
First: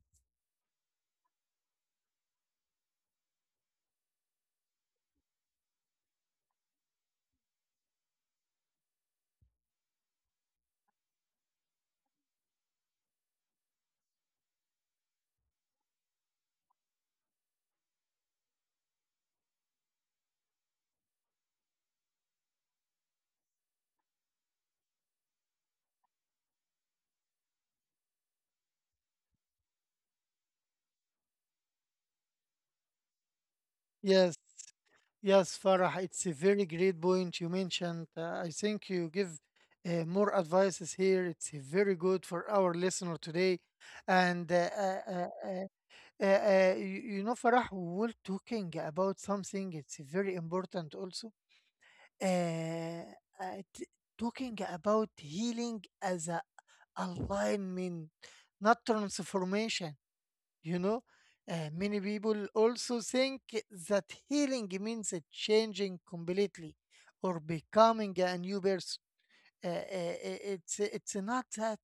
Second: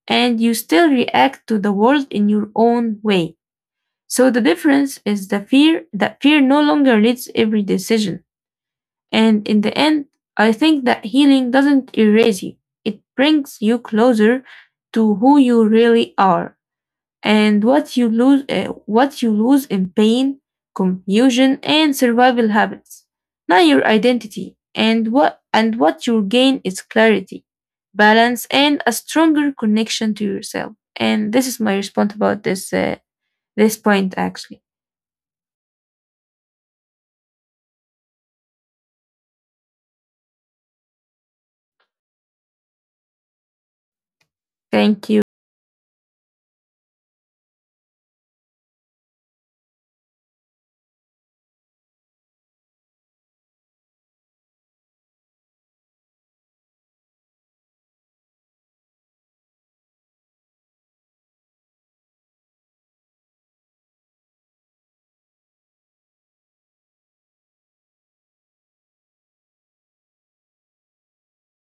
Speaker 2: and you still react to the world in your own way. So the difference is the fear that fear no longer leads every decision. And in the end, I think that healing doesn't erase you, it brings you closer to who you really are. And what you lose in pain, confusion, and survival habits, not your identity. And what you gain is clarity, balance, and a stronger connection to yourself. And this is my response about this point
Speaker 1: Yes,
Speaker 2: actually.
Speaker 1: yes, Farah, it's a very great point you mentioned. I think you give more advices here. It's very good for our listener today. And
Speaker 2: Thank you.
Speaker 1: you know, Farah, we were talking about something, it's very important also. Uh, uh, t- Talking about healing as a alignment, not transformation. You know. Many people also think that healing means a changing completely or becoming a new person. Uh, it's not that.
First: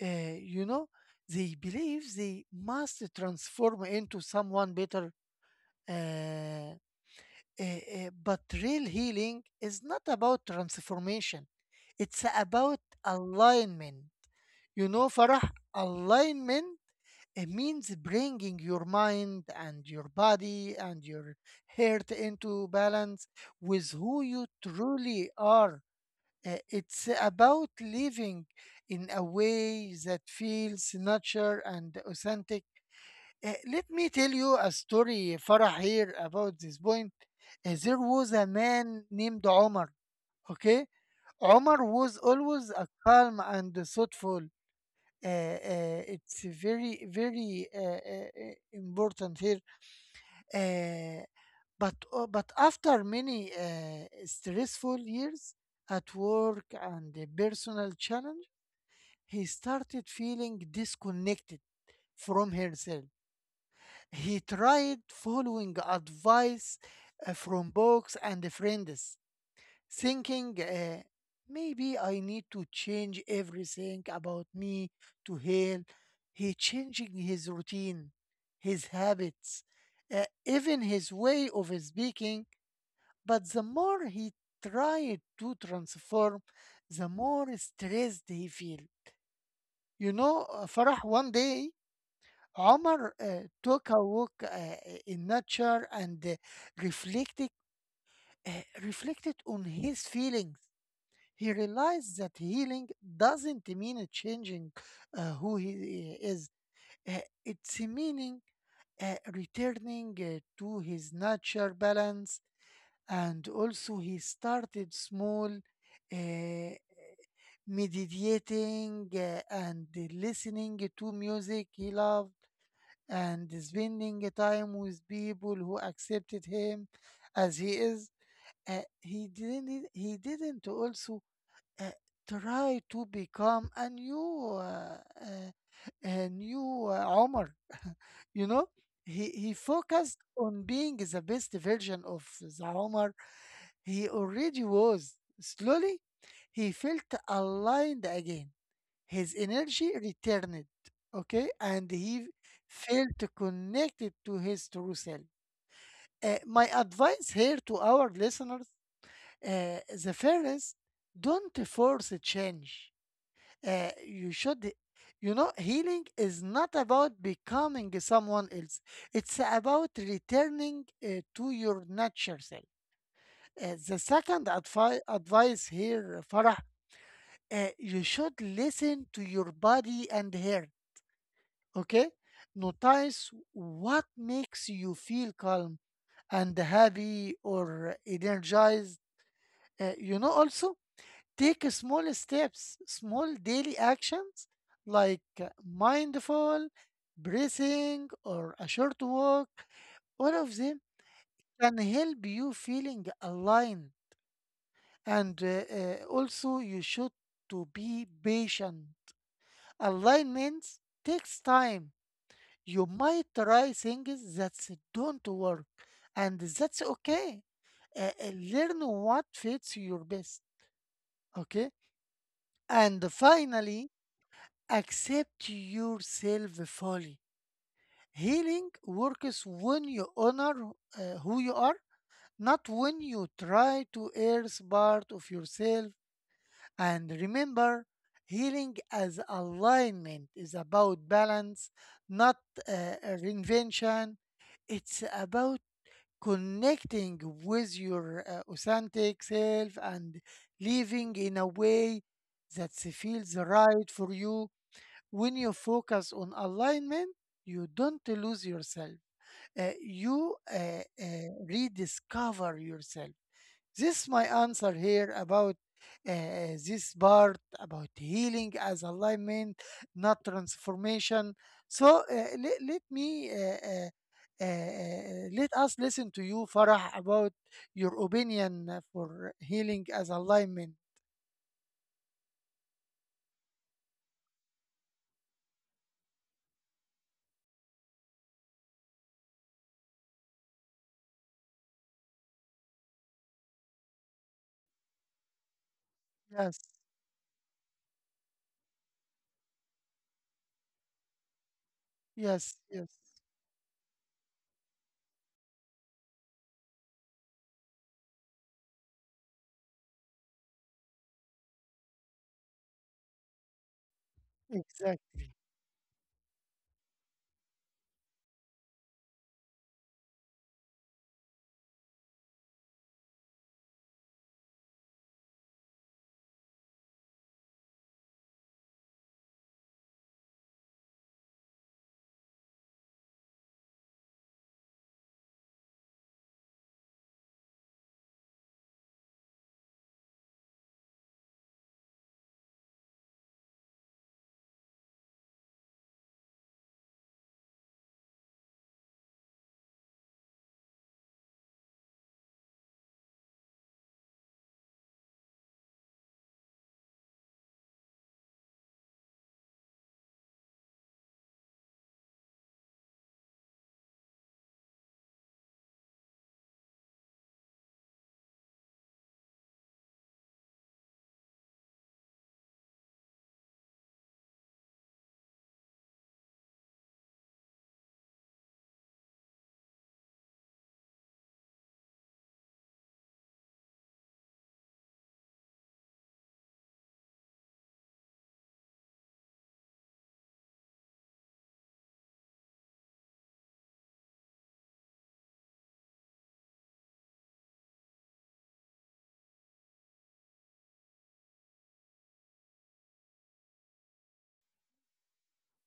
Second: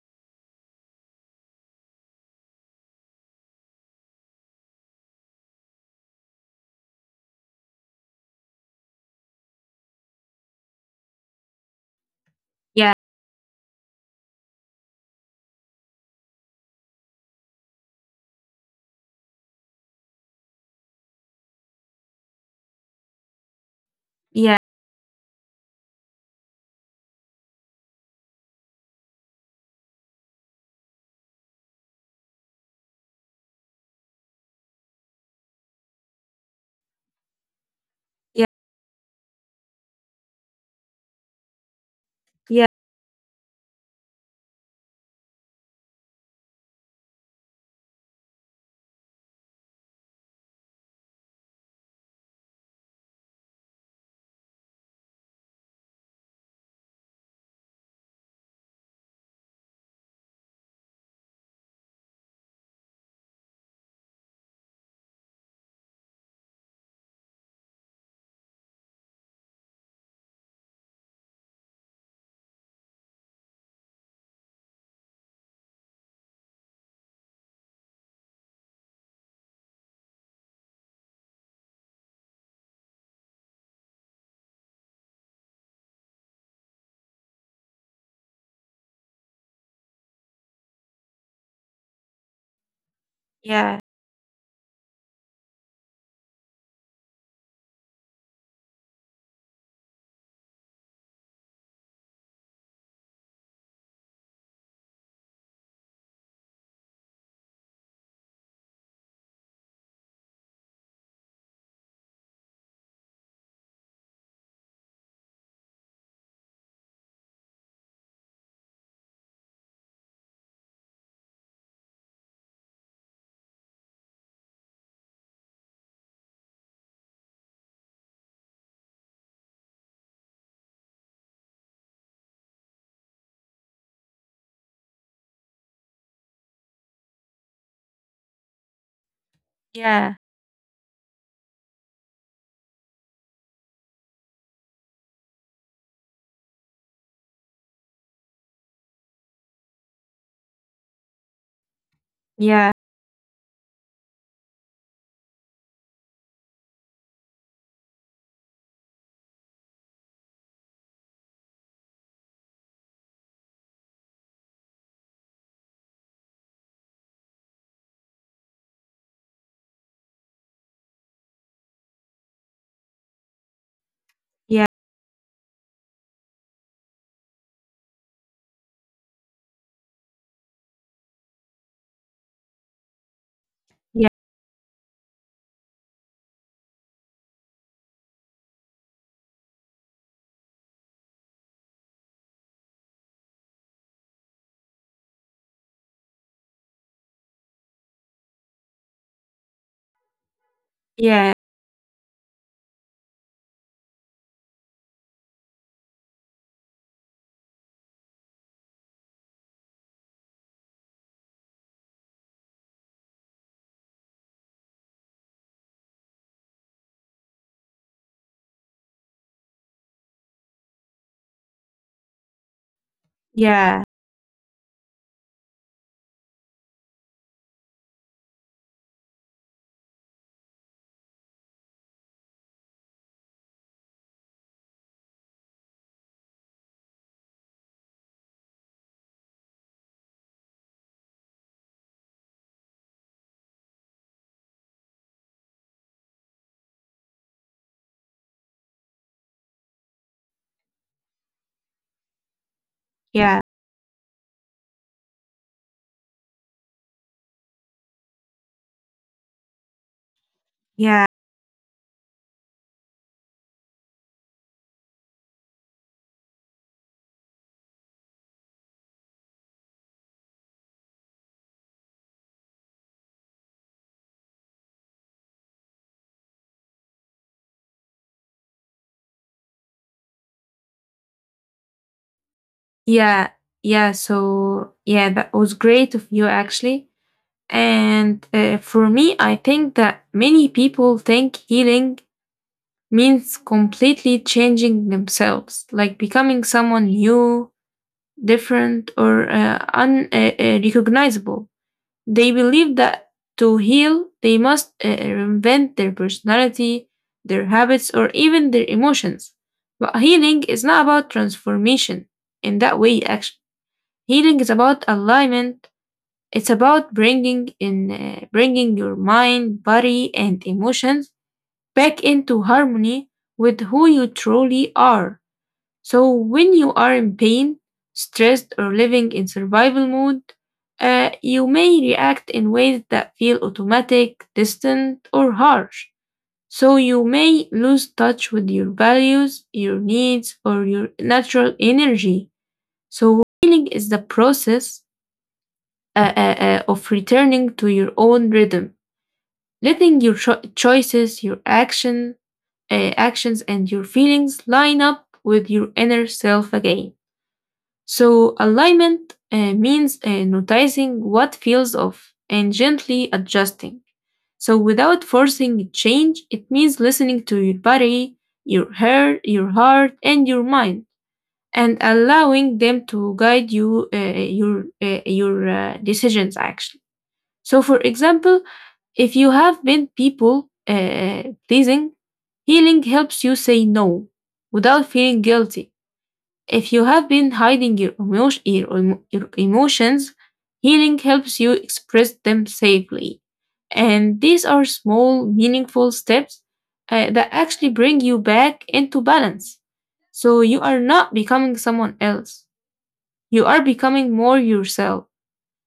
Speaker 1: You know, they believe they must transform into someone better. Uh, but real healing is not about transformation. It's about
Speaker 2: Yeah,
Speaker 1: alignment. You know, Farah, alignment it means bringing your mind and your body and your heart into balance with who you
Speaker 2: yeah,
Speaker 1: truly are. It's about living in a way that feels natural and authentic. Let me tell you a story, Farah, here about this point. There was
Speaker 2: yeah,
Speaker 1: a man named Omar, okay? Omar was
Speaker 2: yeah,
Speaker 1: always a calm and thoughtful, it's very important here. uh, but after many stressful years at work and a personal challenge he started feeling disconnected from himself. He tried following advice from books and friends, thinking maybe I need to change everything about me to Hale. He changing his routine, his habits, even his way of speaking. But the more he tried to transform, the more stressed he feel. You know, Farah, one day, Omar
Speaker 2: yeah,
Speaker 1: took a walk in nature and reflected, uh, reflected on his feelings. He realized that healing doesn't mean changing who he is. Uh, it's meaning returning to his natural balance. And also, he started small, uh, meditating and listening to music he loved and spending time with people who accepted him as he is. He didn't also uh, try to become a new uh, Omar. (laughs) You know, he
Speaker 2: yeah,
Speaker 1: focused on being the best version of the Omar he already was. Slowly, he felt aligned again. His energy returned, okay, and he felt connected to his true self. My advice here to our listeners, uh, the first, don't force a change. uh, you should you know healing is not about becoming someone else, it's about returning to your natural self. The second
Speaker 2: yeah.
Speaker 1: advice here, Farah, you should listen to your body and heart, okay, notice
Speaker 2: Yeah,
Speaker 1: what makes you feel calm and happy or energized. Also take small steps, small daily actions like mindful breathing, or a short walk. All of them
Speaker 2: yeah,
Speaker 1: can help you feeling aligned. And also, you should to be patient. Alignment takes time. You might try things that don't work, and that's okay. Learn what fits your best. Okay. And
Speaker 2: yeah,
Speaker 1: finally, accept yourself fully. Healing works when you honor who you are, not when you try to erase part of yourself. And remember, healing as alignment is about balance, not reinvention. It's about connecting with your authentic self and living in a way that
Speaker 2: yeah,
Speaker 1: feels right for you. When you focus on alignment, you don't lose yourself. Uh, you uh,
Speaker 2: yeah,
Speaker 1: uh, rediscover yourself. This is my answer here about this part about healing as alignment, not transformation. So let me let us listen to you, Farah, about your opinion for healing as alignment.
Speaker 2: yeah, yeah. So yeah, that was great of you actually. And for me, I think that many people think healing means completely changing themselves, like becoming
Speaker 1: Yes,
Speaker 2: someone new, different, or unrecognizable. Recognizable. They
Speaker 1: yes,
Speaker 2: believe
Speaker 1: yes,
Speaker 2: that to heal, they must reinvent their personality, their habits, or even their emotions. But healing is not about transformation in that way, actually. Healing is about
Speaker 1: exactly.
Speaker 2: alignment. It's about bringing your mind, body, and emotions back into harmony with who you truly are. So when you are in pain, stressed, or living in survival mode, you may react in ways that feel automatic, distant, or harsh. So you may lose touch with your values, your needs, or your natural energy. So healing is the process uh, uh, of returning to your own rhythm, letting your choices, actions, and your feelings line up with your inner self again. So alignment means noticing what feels off and gently adjusting. So without forcing change, it means listening to your body, your hair, your heart, and your mind, and allowing them to guide your decisions actually. So for example, if you have been people pleasing, healing helps you say no without feeling guilty. If you have been hiding your emotions, healing helps you express them safely. And these are small, meaningful steps that actually bring you back into balance. So you are not becoming someone else. You are becoming more yourself.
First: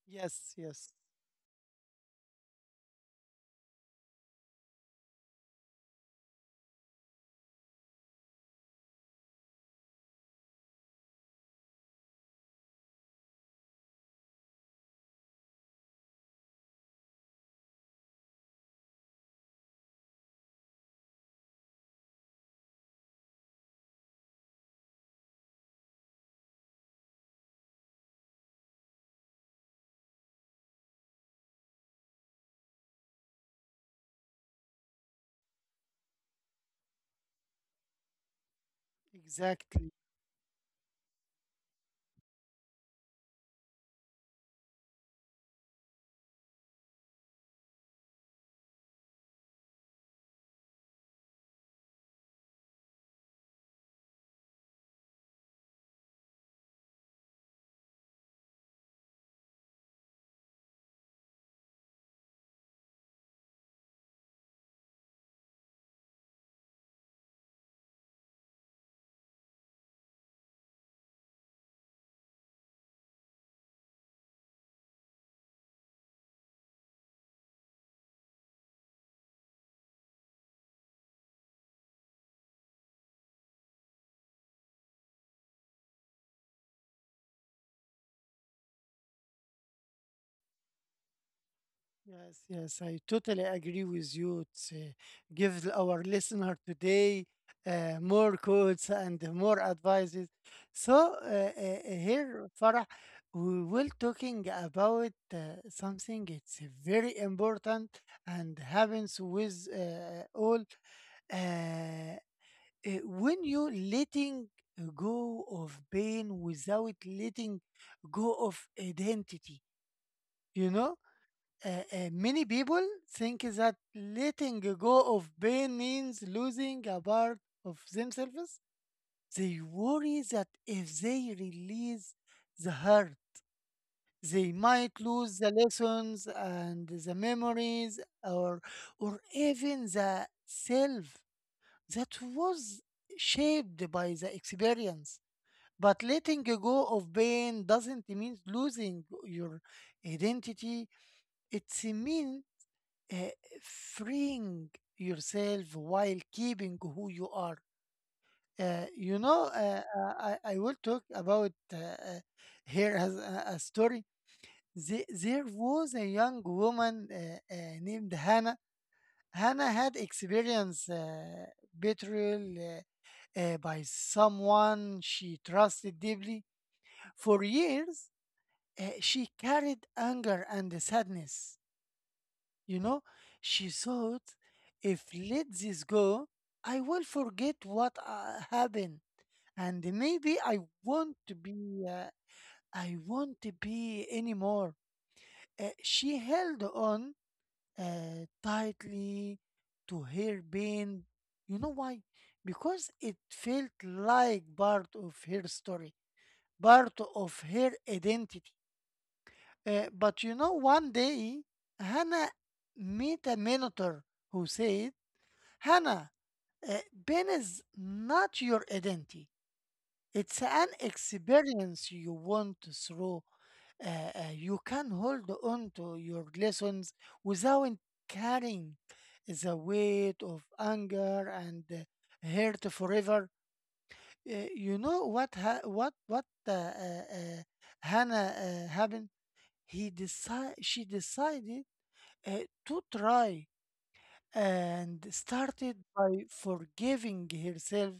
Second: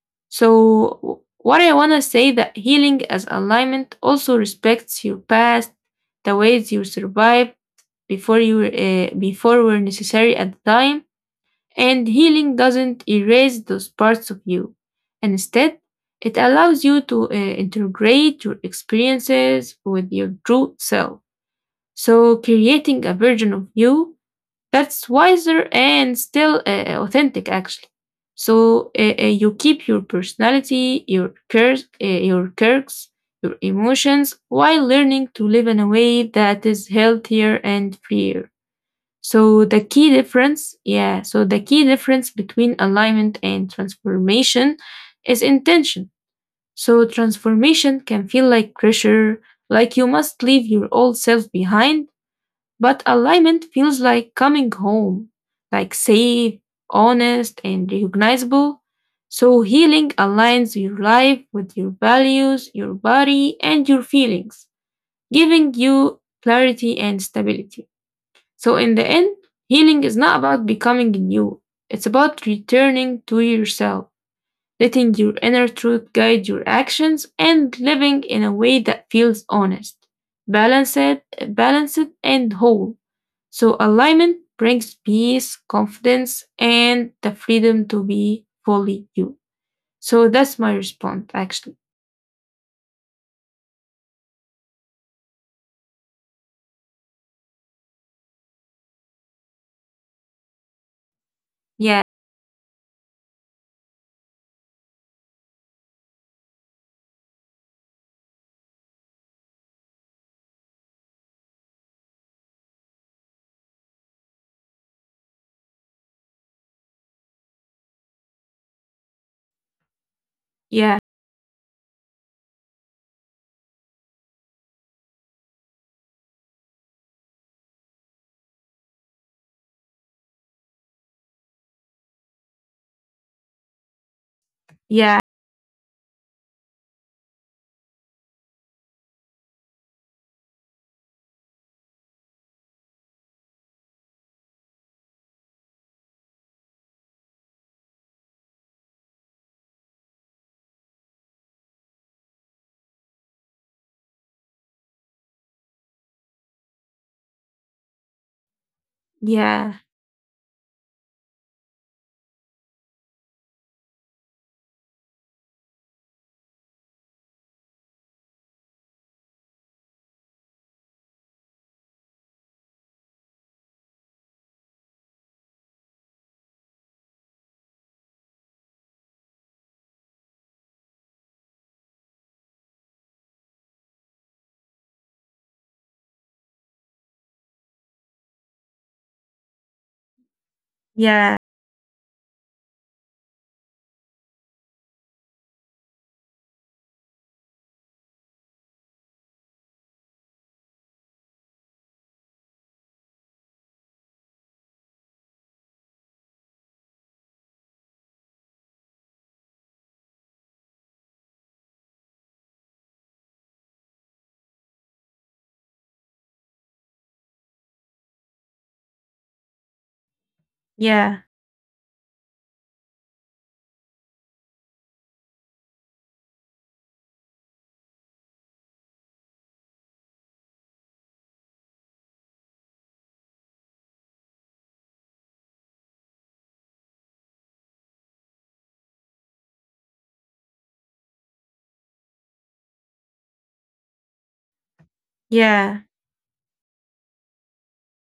Speaker 1: Yes, yes.
Speaker 2: So what I want to say that healing as alignment also respects your past, the ways you survived before were necessary at the time, and healing doesn't erase those parts of you. And instead, it allows you to integrate your experiences with your true self. So creating a version of you that's wiser and still authentic, actually. So, you keep your personality, your quirks, your emotions, while learning to live in a way that is healthier and freer. So the
Speaker 1: Exactly.
Speaker 2: key difference, yeah, so the key difference between alignment and transformation is intention. So transformation can feel like pressure, like you must leave your old self behind, but alignment feels like coming home, like safe, honest, and recognizable. So healing aligns your life with your values, your body, and your feelings, giving you clarity and stability. So in the end, healing is not about becoming new, it's about returning to yourself, letting your inner truth guide your actions, and living in a way that feels honest, balanced, balanced and whole. So alignment brings peace, confidence, and the freedom to be fully you. So that's my response, actually.
Speaker 1: Yes, yes, I totally agree with you. It's give our listener today more quotes and more advices. So
Speaker 2: Yeah,
Speaker 1: here, Farah, we will talking about something. It's very important and happens with all. uh, when you letting go of pain without letting go of identity, you
Speaker 2: yeah,
Speaker 1: know many people think that letting go of pain means losing a part of themselves. They worry that if they release the hurt, they might
Speaker 2: yeah,
Speaker 1: lose the lessons and the memories, or even the self that was shaped by the experience. But letting go of pain doesn't mean losing your identity. It means uh, freeing yourself while keeping who you are.
Speaker 2: yeah,
Speaker 1: I will talk about here as a story. There was a young woman named Hannah. Hannah had experienced betrayal by someone she trusted deeply. For years, she carried anger and sadness. You know, she thought, if let this go, I will forget what happened, and maybe
Speaker 2: yeah,
Speaker 1: I won't be anymore. She held on tightly to her pain. You know why? Because it felt like part of her story, part of her identity. But you know, one day, Hannah met a mentor who said Hannah, uh, pain is not your identity. It's an
Speaker 2: yeah,
Speaker 1: experience you want through. Uh, you can hold on to your lessons without carrying the weight of anger and hurt forever. You know what ha- what Hannah happened? He decide She decided uh, to try and started
Speaker 2: yeah,
Speaker 1: by forgiving herself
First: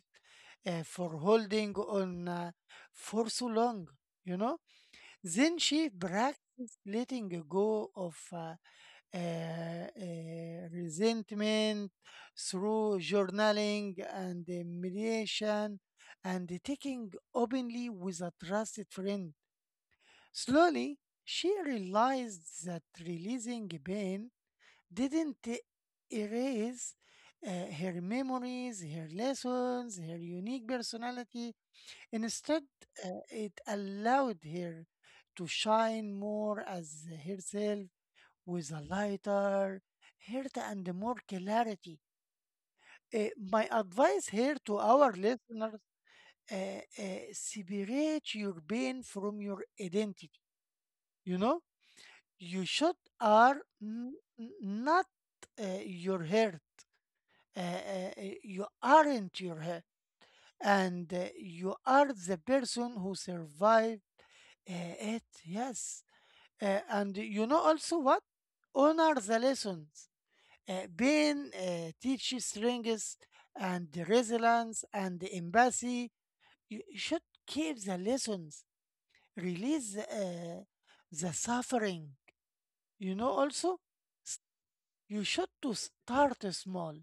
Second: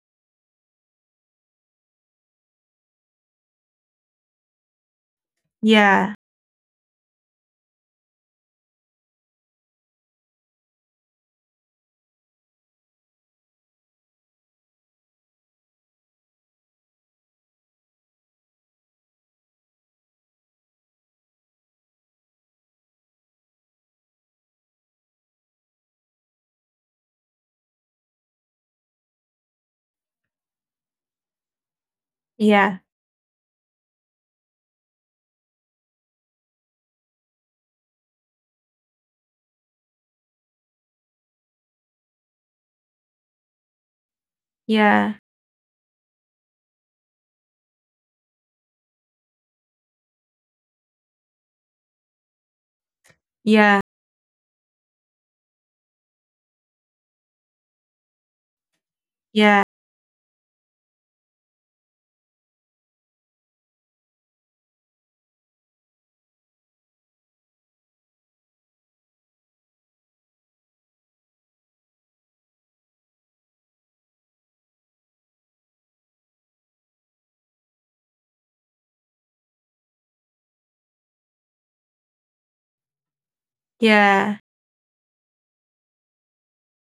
Speaker 1: for holding on for so long, you know. Then she
Speaker 2: yeah,
Speaker 1: practiced letting go of resentment through journaling and meditation and taking openly with a trusted friend. Slowly, she realized that releasing pain didn't e- erase her memories, her lessons, her unique personality. Instead,
Speaker 2: yeah,
Speaker 1: it allowed her to shine more as herself with a lighter heart and more clarity. Uh, my advice here to
Speaker 2: yeah,
Speaker 1: our listeners uh, uh, separate your pain from your identity. You know, you should are
Speaker 2: yeah.
Speaker 1: n- not your hurt. You aren't
Speaker 2: Yeah,
Speaker 1: your head, and you are the person who survived it. Yes. And you know also what? Honor the lessons. Pain teaches strength and resilience and empathy. You should keep the lessons, release the suffering. You know also
Speaker 2: yeah,
Speaker 1: you should to start small.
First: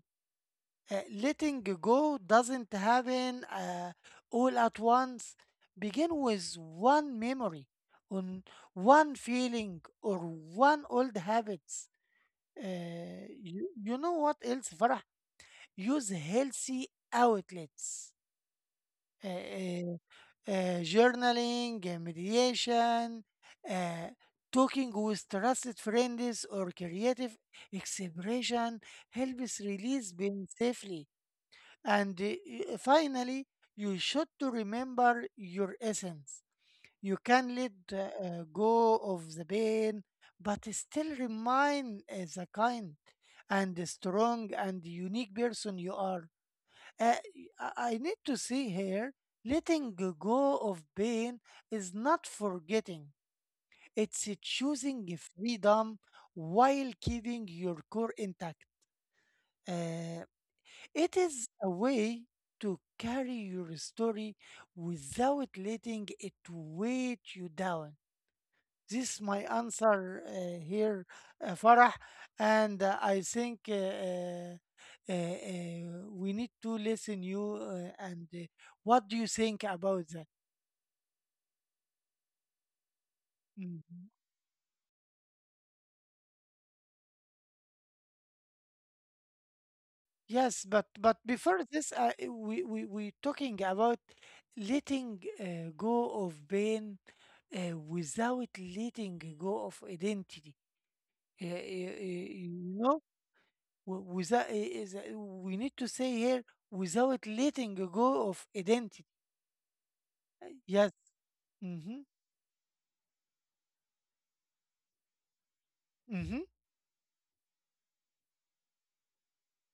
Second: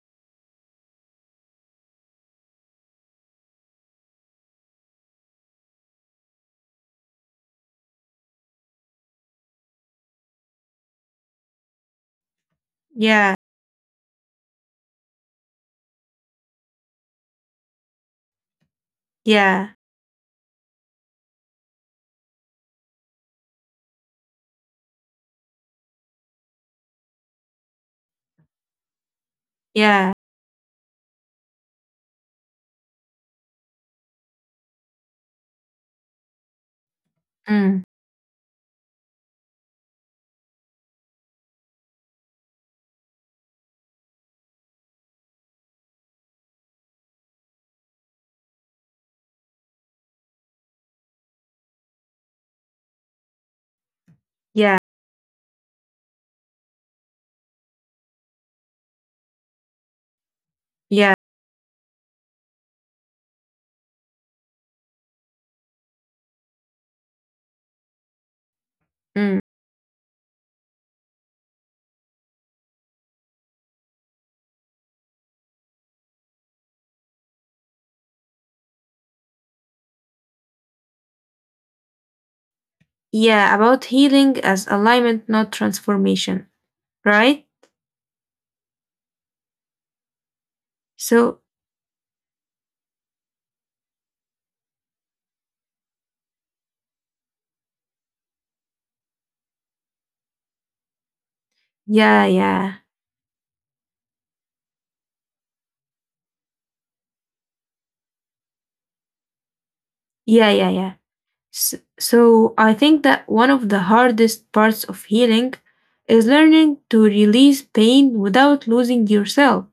Speaker 1: Letting go doesn't happen all at once. Begin with one memory, on one feeling, or one old habits.
Speaker 2: yeah,
Speaker 1: You know what else, Farah? Use healthy outlets. Uh,
Speaker 2: yeah,
Speaker 1: uh, Journaling, meditation, uh, talking with trusted friends, or creative expression helps release
Speaker 2: yeah,
Speaker 1: pain safely, and finally, you should to remember your essence. You can let
Speaker 2: mm,
Speaker 1: go of the pain, but still remain as a kind and a strong and unique person you are. Uh, I need to say here, letting go of pain is not forgetting. It's
Speaker 2: yeah,
Speaker 1: choosing freedom while keeping your core intact. Uh,
Speaker 2: yeah,
Speaker 1: it is a way to carry your story without letting it weight you down. This is
Speaker 2: mm,
Speaker 1: my answer here, Farah, and I think we need to listen you. And what do you think about that?
Speaker 2: yeah, about
Speaker 1: Mm-hmm.
Speaker 2: healing as alignment, not transformation, right?
Speaker 1: Yes, but
Speaker 2: So,
Speaker 1: before this, we talking about letting go of pain without letting go of identity.
Speaker 2: yeah,
Speaker 1: You
Speaker 2: yeah,
Speaker 1: know, without is, we need to say here without letting go of identity.
Speaker 2: yeah, yeah, yeah.
Speaker 1: Yes.
Speaker 2: So,
Speaker 1: Mm-hmm.
Speaker 2: so, I think that one of the hardest parts of healing is
Speaker 1: Mm-hmm.
Speaker 2: learning to release pain without losing yourself.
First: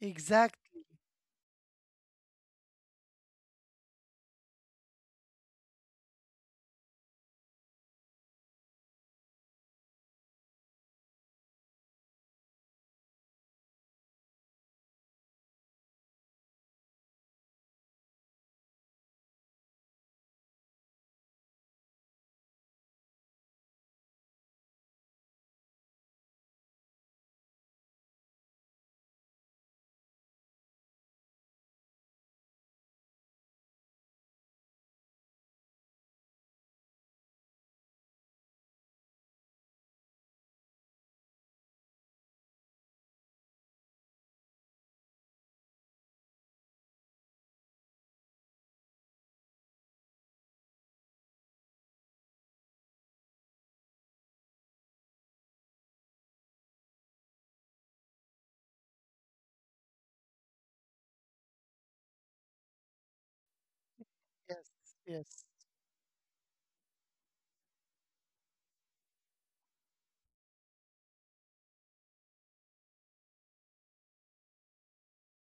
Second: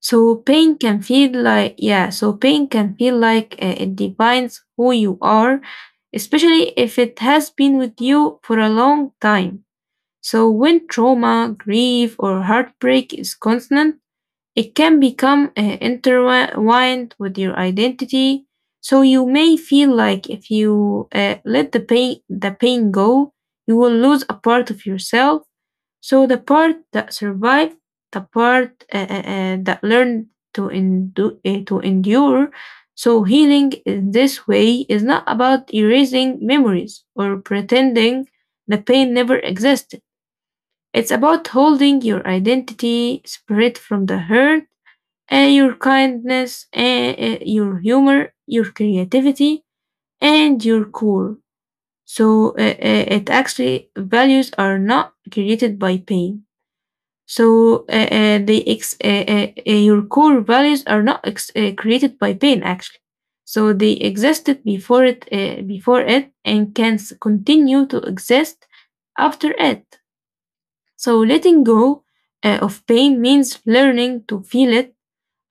Speaker 2: So pain
Speaker 1: Exactly.
Speaker 2: can feel like yeah, so pain can feel like it defines who you are, especially if it has been with you for a long time. So when trauma, grief, or heartbreak is constant, it can become intertwined with your identity. So you may feel like if you let the pain go, you will lose a part of yourself, so the part that survived, the part that learned to to endure. So healing in this way is not about erasing memories or pretending the pain never existed. It's about holding your identity separate from the hurt, and your kindness, and your humor, your creativity, and your cool. So it actually values are not created by pain. So your core values are not created by pain actually. So they existed
Speaker 1: Yes.
Speaker 2: before it,
Speaker 1: Yes.
Speaker 2: and can continue to exist after it. So letting go of pain means learning to feel it,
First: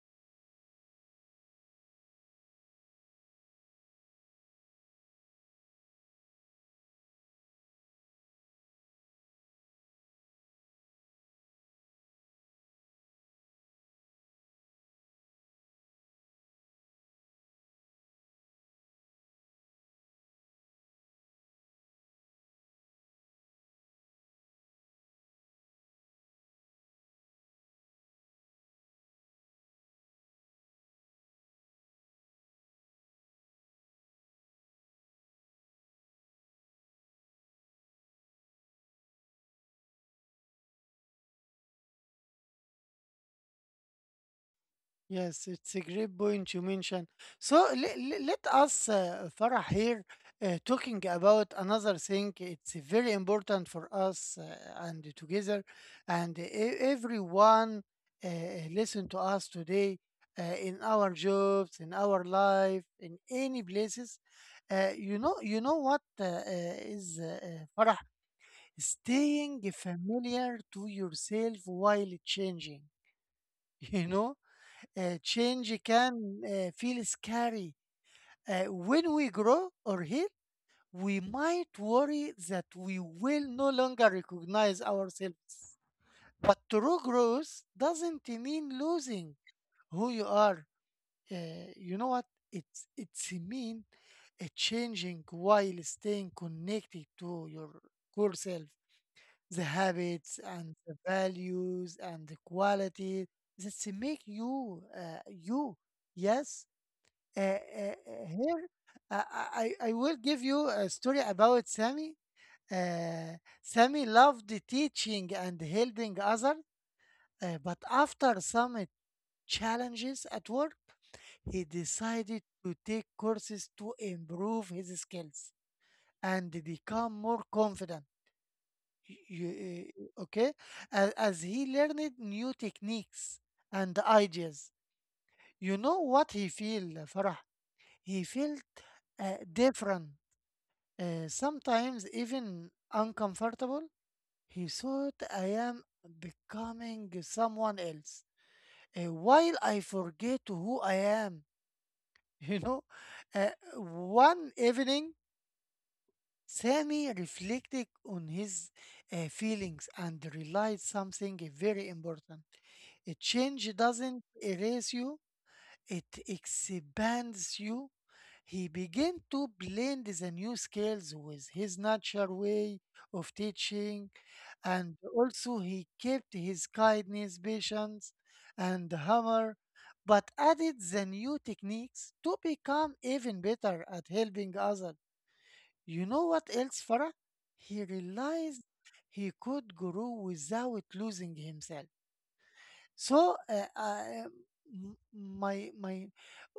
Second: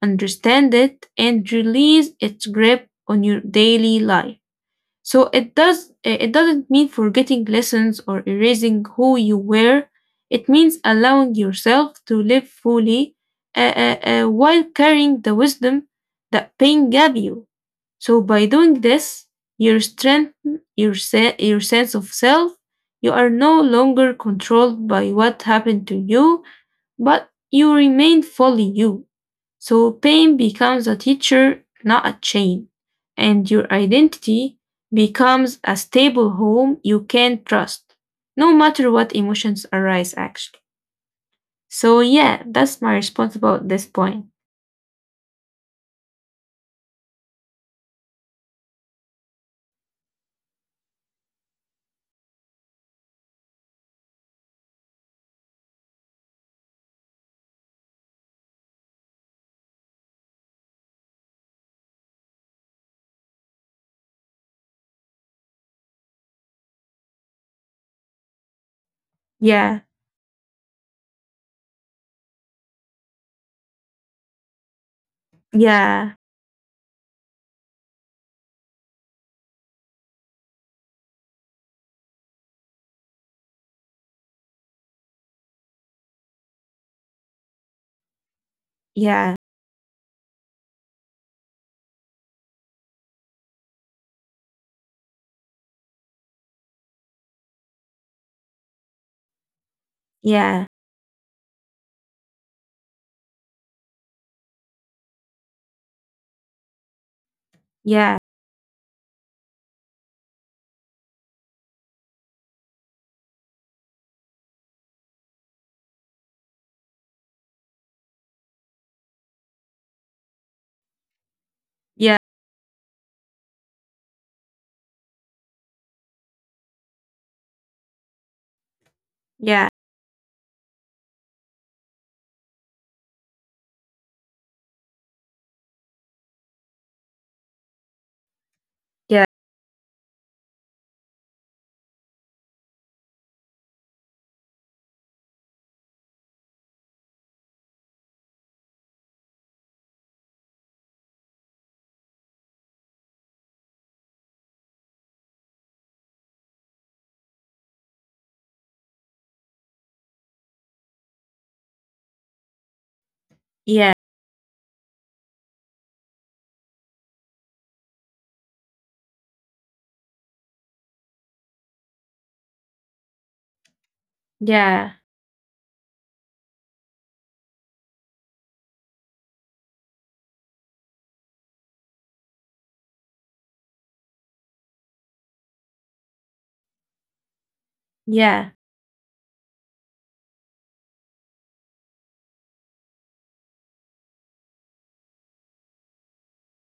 Speaker 2: understand it, and release its grip on your daily life. So it doesn't mean forgetting lessons or erasing who you were. It means allowing yourself to live fully uh, while carrying the wisdom that pain gave you. So by doing this, you strengthen your sense of self. You are no longer controlled by what happened to you, but you remain fully you. So pain becomes a teacher, not a chain. And your identity becomes a stable home you can trust, no matter what emotions arise, actually. So yeah, that's my response about this point.
Speaker 1: Yes, it's a great point you mentioned. So let us, Farah, here talking about another thing. It's very important for us and together, and everyone uh, listen to us today in our jobs, in our life, in any places. You know what is Farah? Staying
Speaker 2: Yeah,
Speaker 1: familiar to yourself while changing. (laughs) You know change
Speaker 2: yeah,
Speaker 1: can feel scary. When we grow or heal, we might worry that we will no longer recognize ourselves. But true growth doesn't mean
Speaker 2: yeah,
Speaker 1: losing who you are. Uh, you know what? It's mean changing while staying connected to your core self, the habits
Speaker 2: yeah,
Speaker 1: and the values and the quality that make you you. Yes,
Speaker 2: yeah,
Speaker 1: here uh, I, I will give you a story about Sammy. Uh, Sammy loved teaching and helping others, but after some challenges at work, he
Speaker 2: yeah,
Speaker 1: decided to take courses to improve his skills and become more confident.
Speaker 2: yeah,
Speaker 1: you- okay, as he learned new techniques and ideas, you know what he feel, Farah? He felt
Speaker 2: yeah,
Speaker 1: different. Sometimes even uncomfortable, he thought I am becoming someone else while I forget who I am. (laughs) You know, Uh, one evening, Sammy reflected on his feelings and realized something very important. A change
Speaker 2: yeah,
Speaker 1: doesn't erase you, it expands you. He began to blend the new skills with his natural way of teaching,
Speaker 2: yeah, yeah, yeah,
Speaker 1: and also he kept his kindness, patience, and humor, but added the new techniques to become even better at helping others. You know what else, Farah? He
Speaker 2: yeah,
Speaker 1: realized he could grow without losing himself. So, m- my my,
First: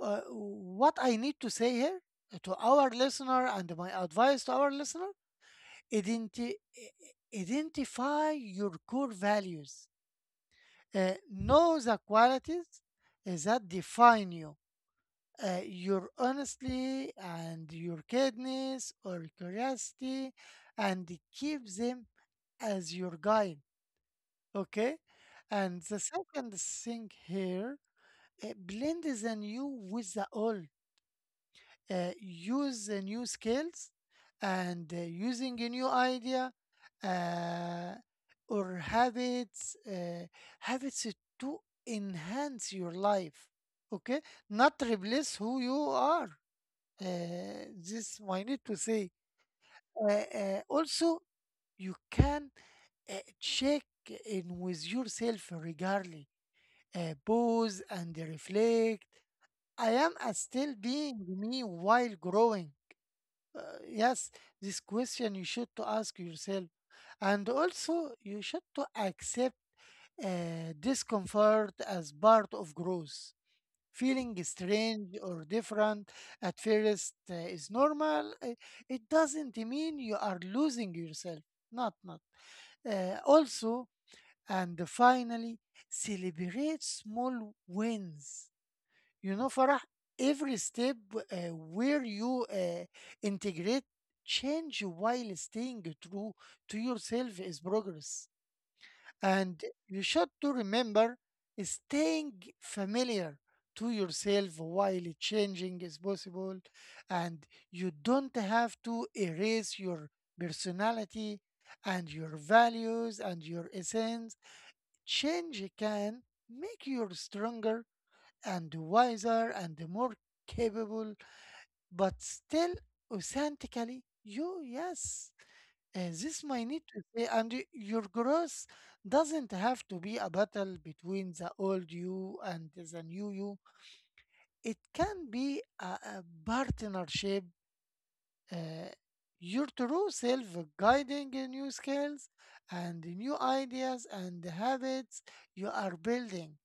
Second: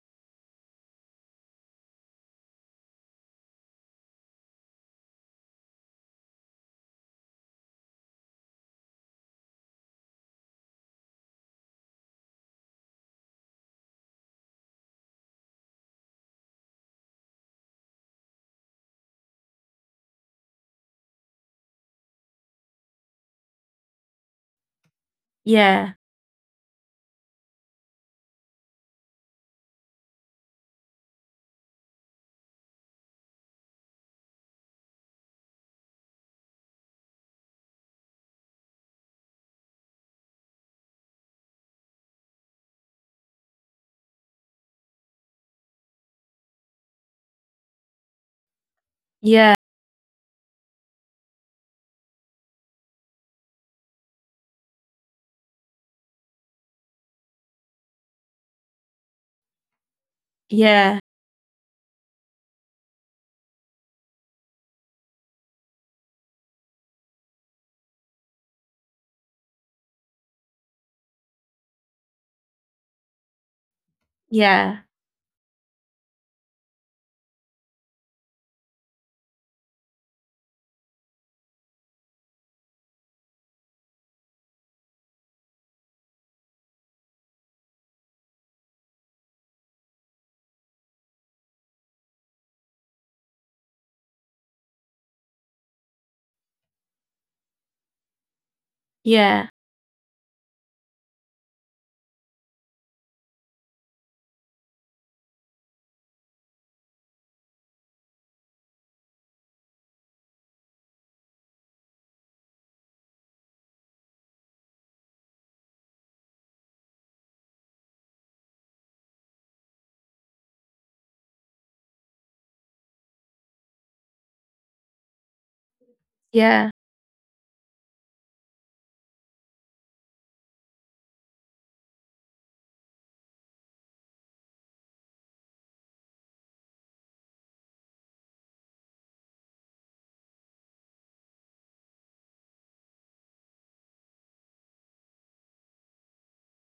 Speaker 1: what I need to say here to our listener and my advice to our listener, identi- identify your core values. Know the qualities that define you. Your honesty and your kindness or curiosity, and keep them as your guide. Okay? And the second thing here, blend the new with the old. Use the new skills and using a new idea uh, or habits to enhance your life, okay, not replace who you are. Uh, this i need to say. uh, Also, you can uh, check in with yourself regarding pause and reflect. I am a still
Speaker 2: yeah,
Speaker 1: being me while growing. uh, yes, this question you should to ask yourself, and also you should to accept discomfort as part of growth.
Speaker 2: yeah,
Speaker 1: Feeling
Speaker 2: yeah,
Speaker 1: strange or different at first is normal. It doesn't mean you are losing yourself. Not, not. Also, and finally, celebrate small wins. You know, Farah, every step where you integrate change while staying true to yourself is progress. And you should to remember staying familiar to yourself while changing is possible. And you don't have to erase your personality and your values and your essence. Change can make you stronger and wiser and more capable, but still authentically you. Yes, this
Speaker 2: yeah,
Speaker 1: might need to say, and your growth doesn't have to be a battle between the old you and the new you. It can be a partnership. Uh, your true self guiding in new skills and new ideas and habits you are building.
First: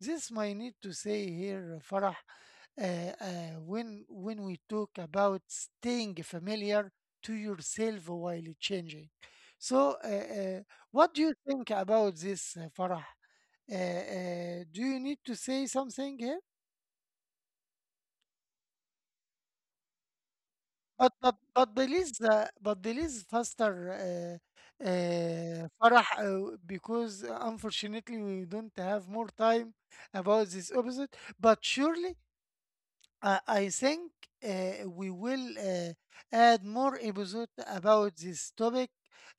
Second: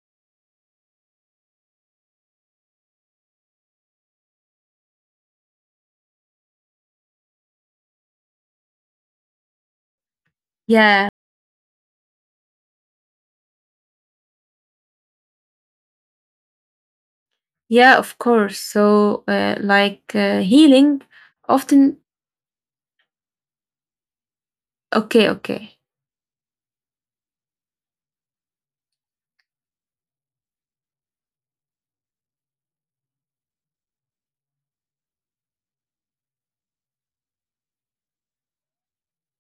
Speaker 1: This might need to say here, Farah, when we talk about staying familiar to yourself while changing. So,
Speaker 2: yeah.
Speaker 1: what do you think about this, Farah? Do you need to say something here?
Speaker 2: Yeah, of course. So, healing often.
Speaker 1: But please faster,
Speaker 2: Okay, okay,
Speaker 1: Farah, because unfortunately we don't have more time about this episode. But surely I think we will add more episode about this topic,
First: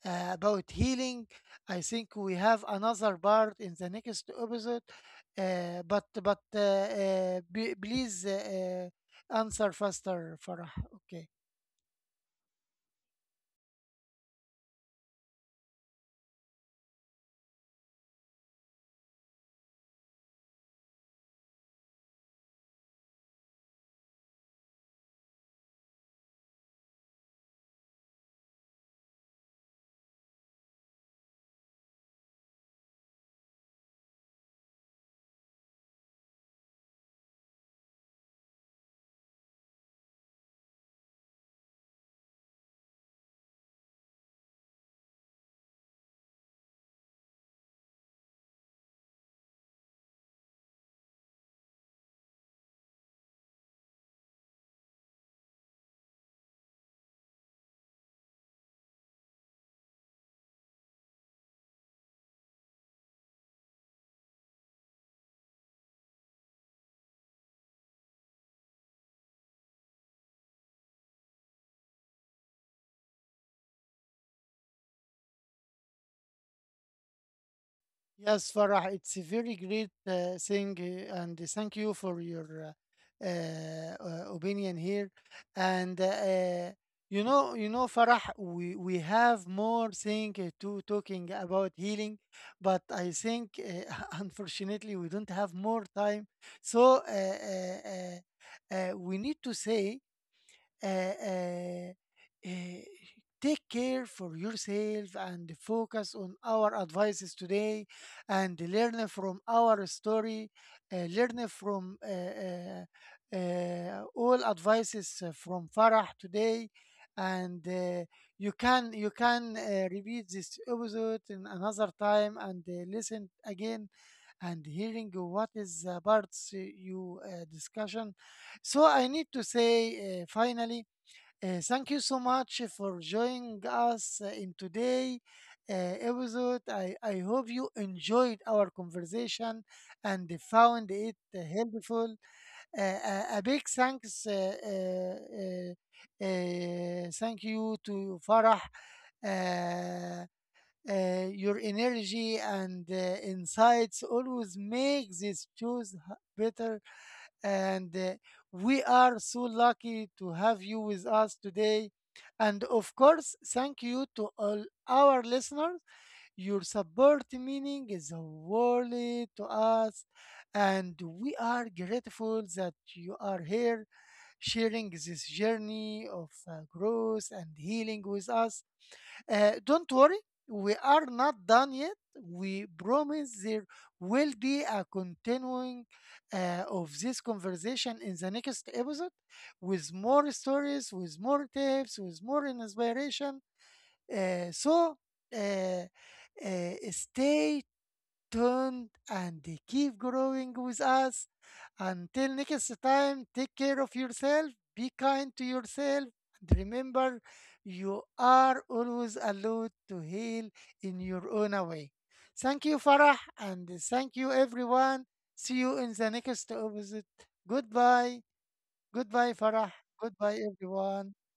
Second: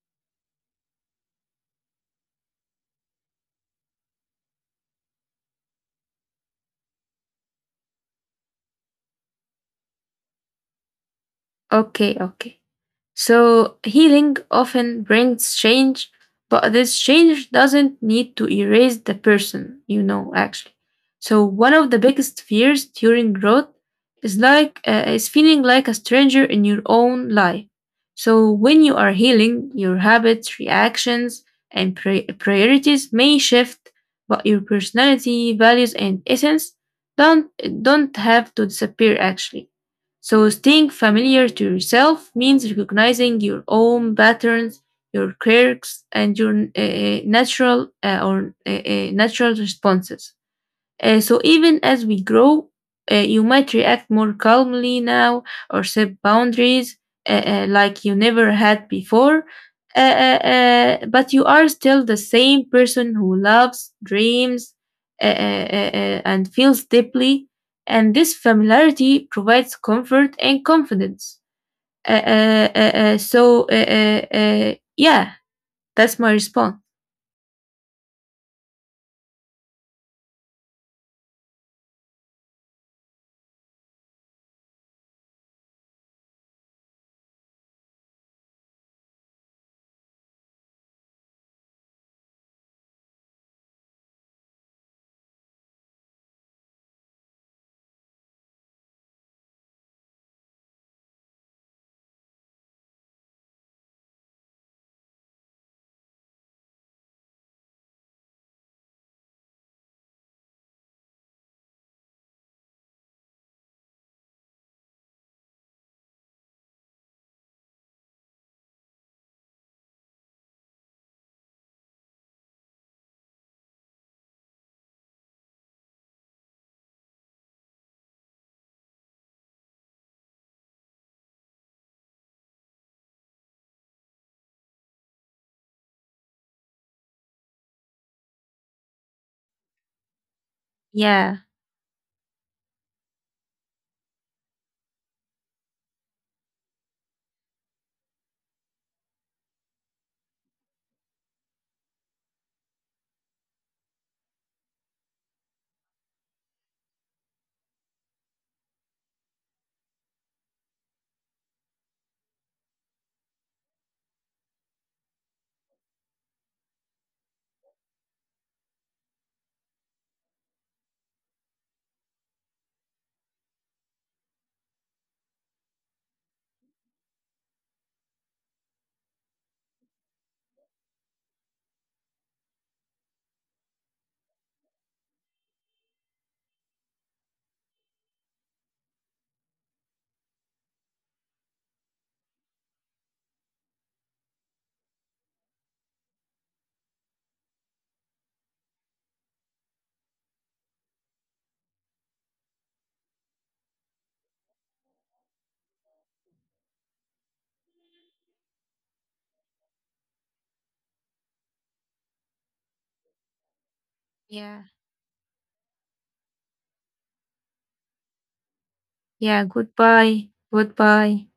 Speaker 1: about healing. I think we have another part in the next episode. Please answer faster, Farah. Okay.
Speaker 2: okay, okay. So healing often brings change, but this change doesn't need to erase the person, you know, actually. So one of the biggest fears during growth is is feeling like a stranger in your own life. So when you are healing, your habits, reactions, and priorities may shift, but your personality, values, and essence don't don't have to disappear actually. So staying familiar to yourself means recognizing your own patterns, your quirks, and your natural responses. So even as we grow, you might react more calmly now or set boundaries like you never had before. Uh, uh, but you are still the same person who loves, dreams, and feels deeply. And this familiarity provides comfort and confidence. Uh, uh, uh, uh, so, uh, yeah, that's my response.
Speaker 1: Yes, Farah, it's a very great thing, and thank you for your opinion here. And uh, you know, Farah, we have more thing to talking about healing, but I think (laughs) unfortunately we don't have more time. So we need to say uh, uh, uh, take care for yourself and focus on our advices today and learn from our story, learn from all advices from Farah today. And you can repeat this episode in another time and listen again and hearing what is the parts you discussion. So I need to say finally thank you so much for joining us in today episode. I hope you enjoyed our conversation and found it
Speaker 2: Yeah,
Speaker 1: helpful. A big thanks, thank you to Farah. Uh, your energy and insights always make this shows better. And we are so lucky to have you with us today. And of course, thank you to all our listeners. Your support meaning is a world to us. And we are grateful that you are here sharing this journey of growth and healing with us. Don't worry, we are not done yet. We promise there will be a continuing of this conversation in the next episode with more stories, with more tips, with more inspiration. So uh, stay tuned, and they keep growing with us. Until next time, take care of yourself, be kind to yourself, and remember you are always allowed to heal in your own way. Thank you, Farah, and thank you,
Speaker 2: yeah,
Speaker 1: everyone. See you in the next episode. Goodbye. Goodbye,
Speaker 2: yeah.
Speaker 1: Farah.
Speaker 2: Goodbye.
Speaker 1: Goodbye, everyone.
Speaker 2: Goodbye.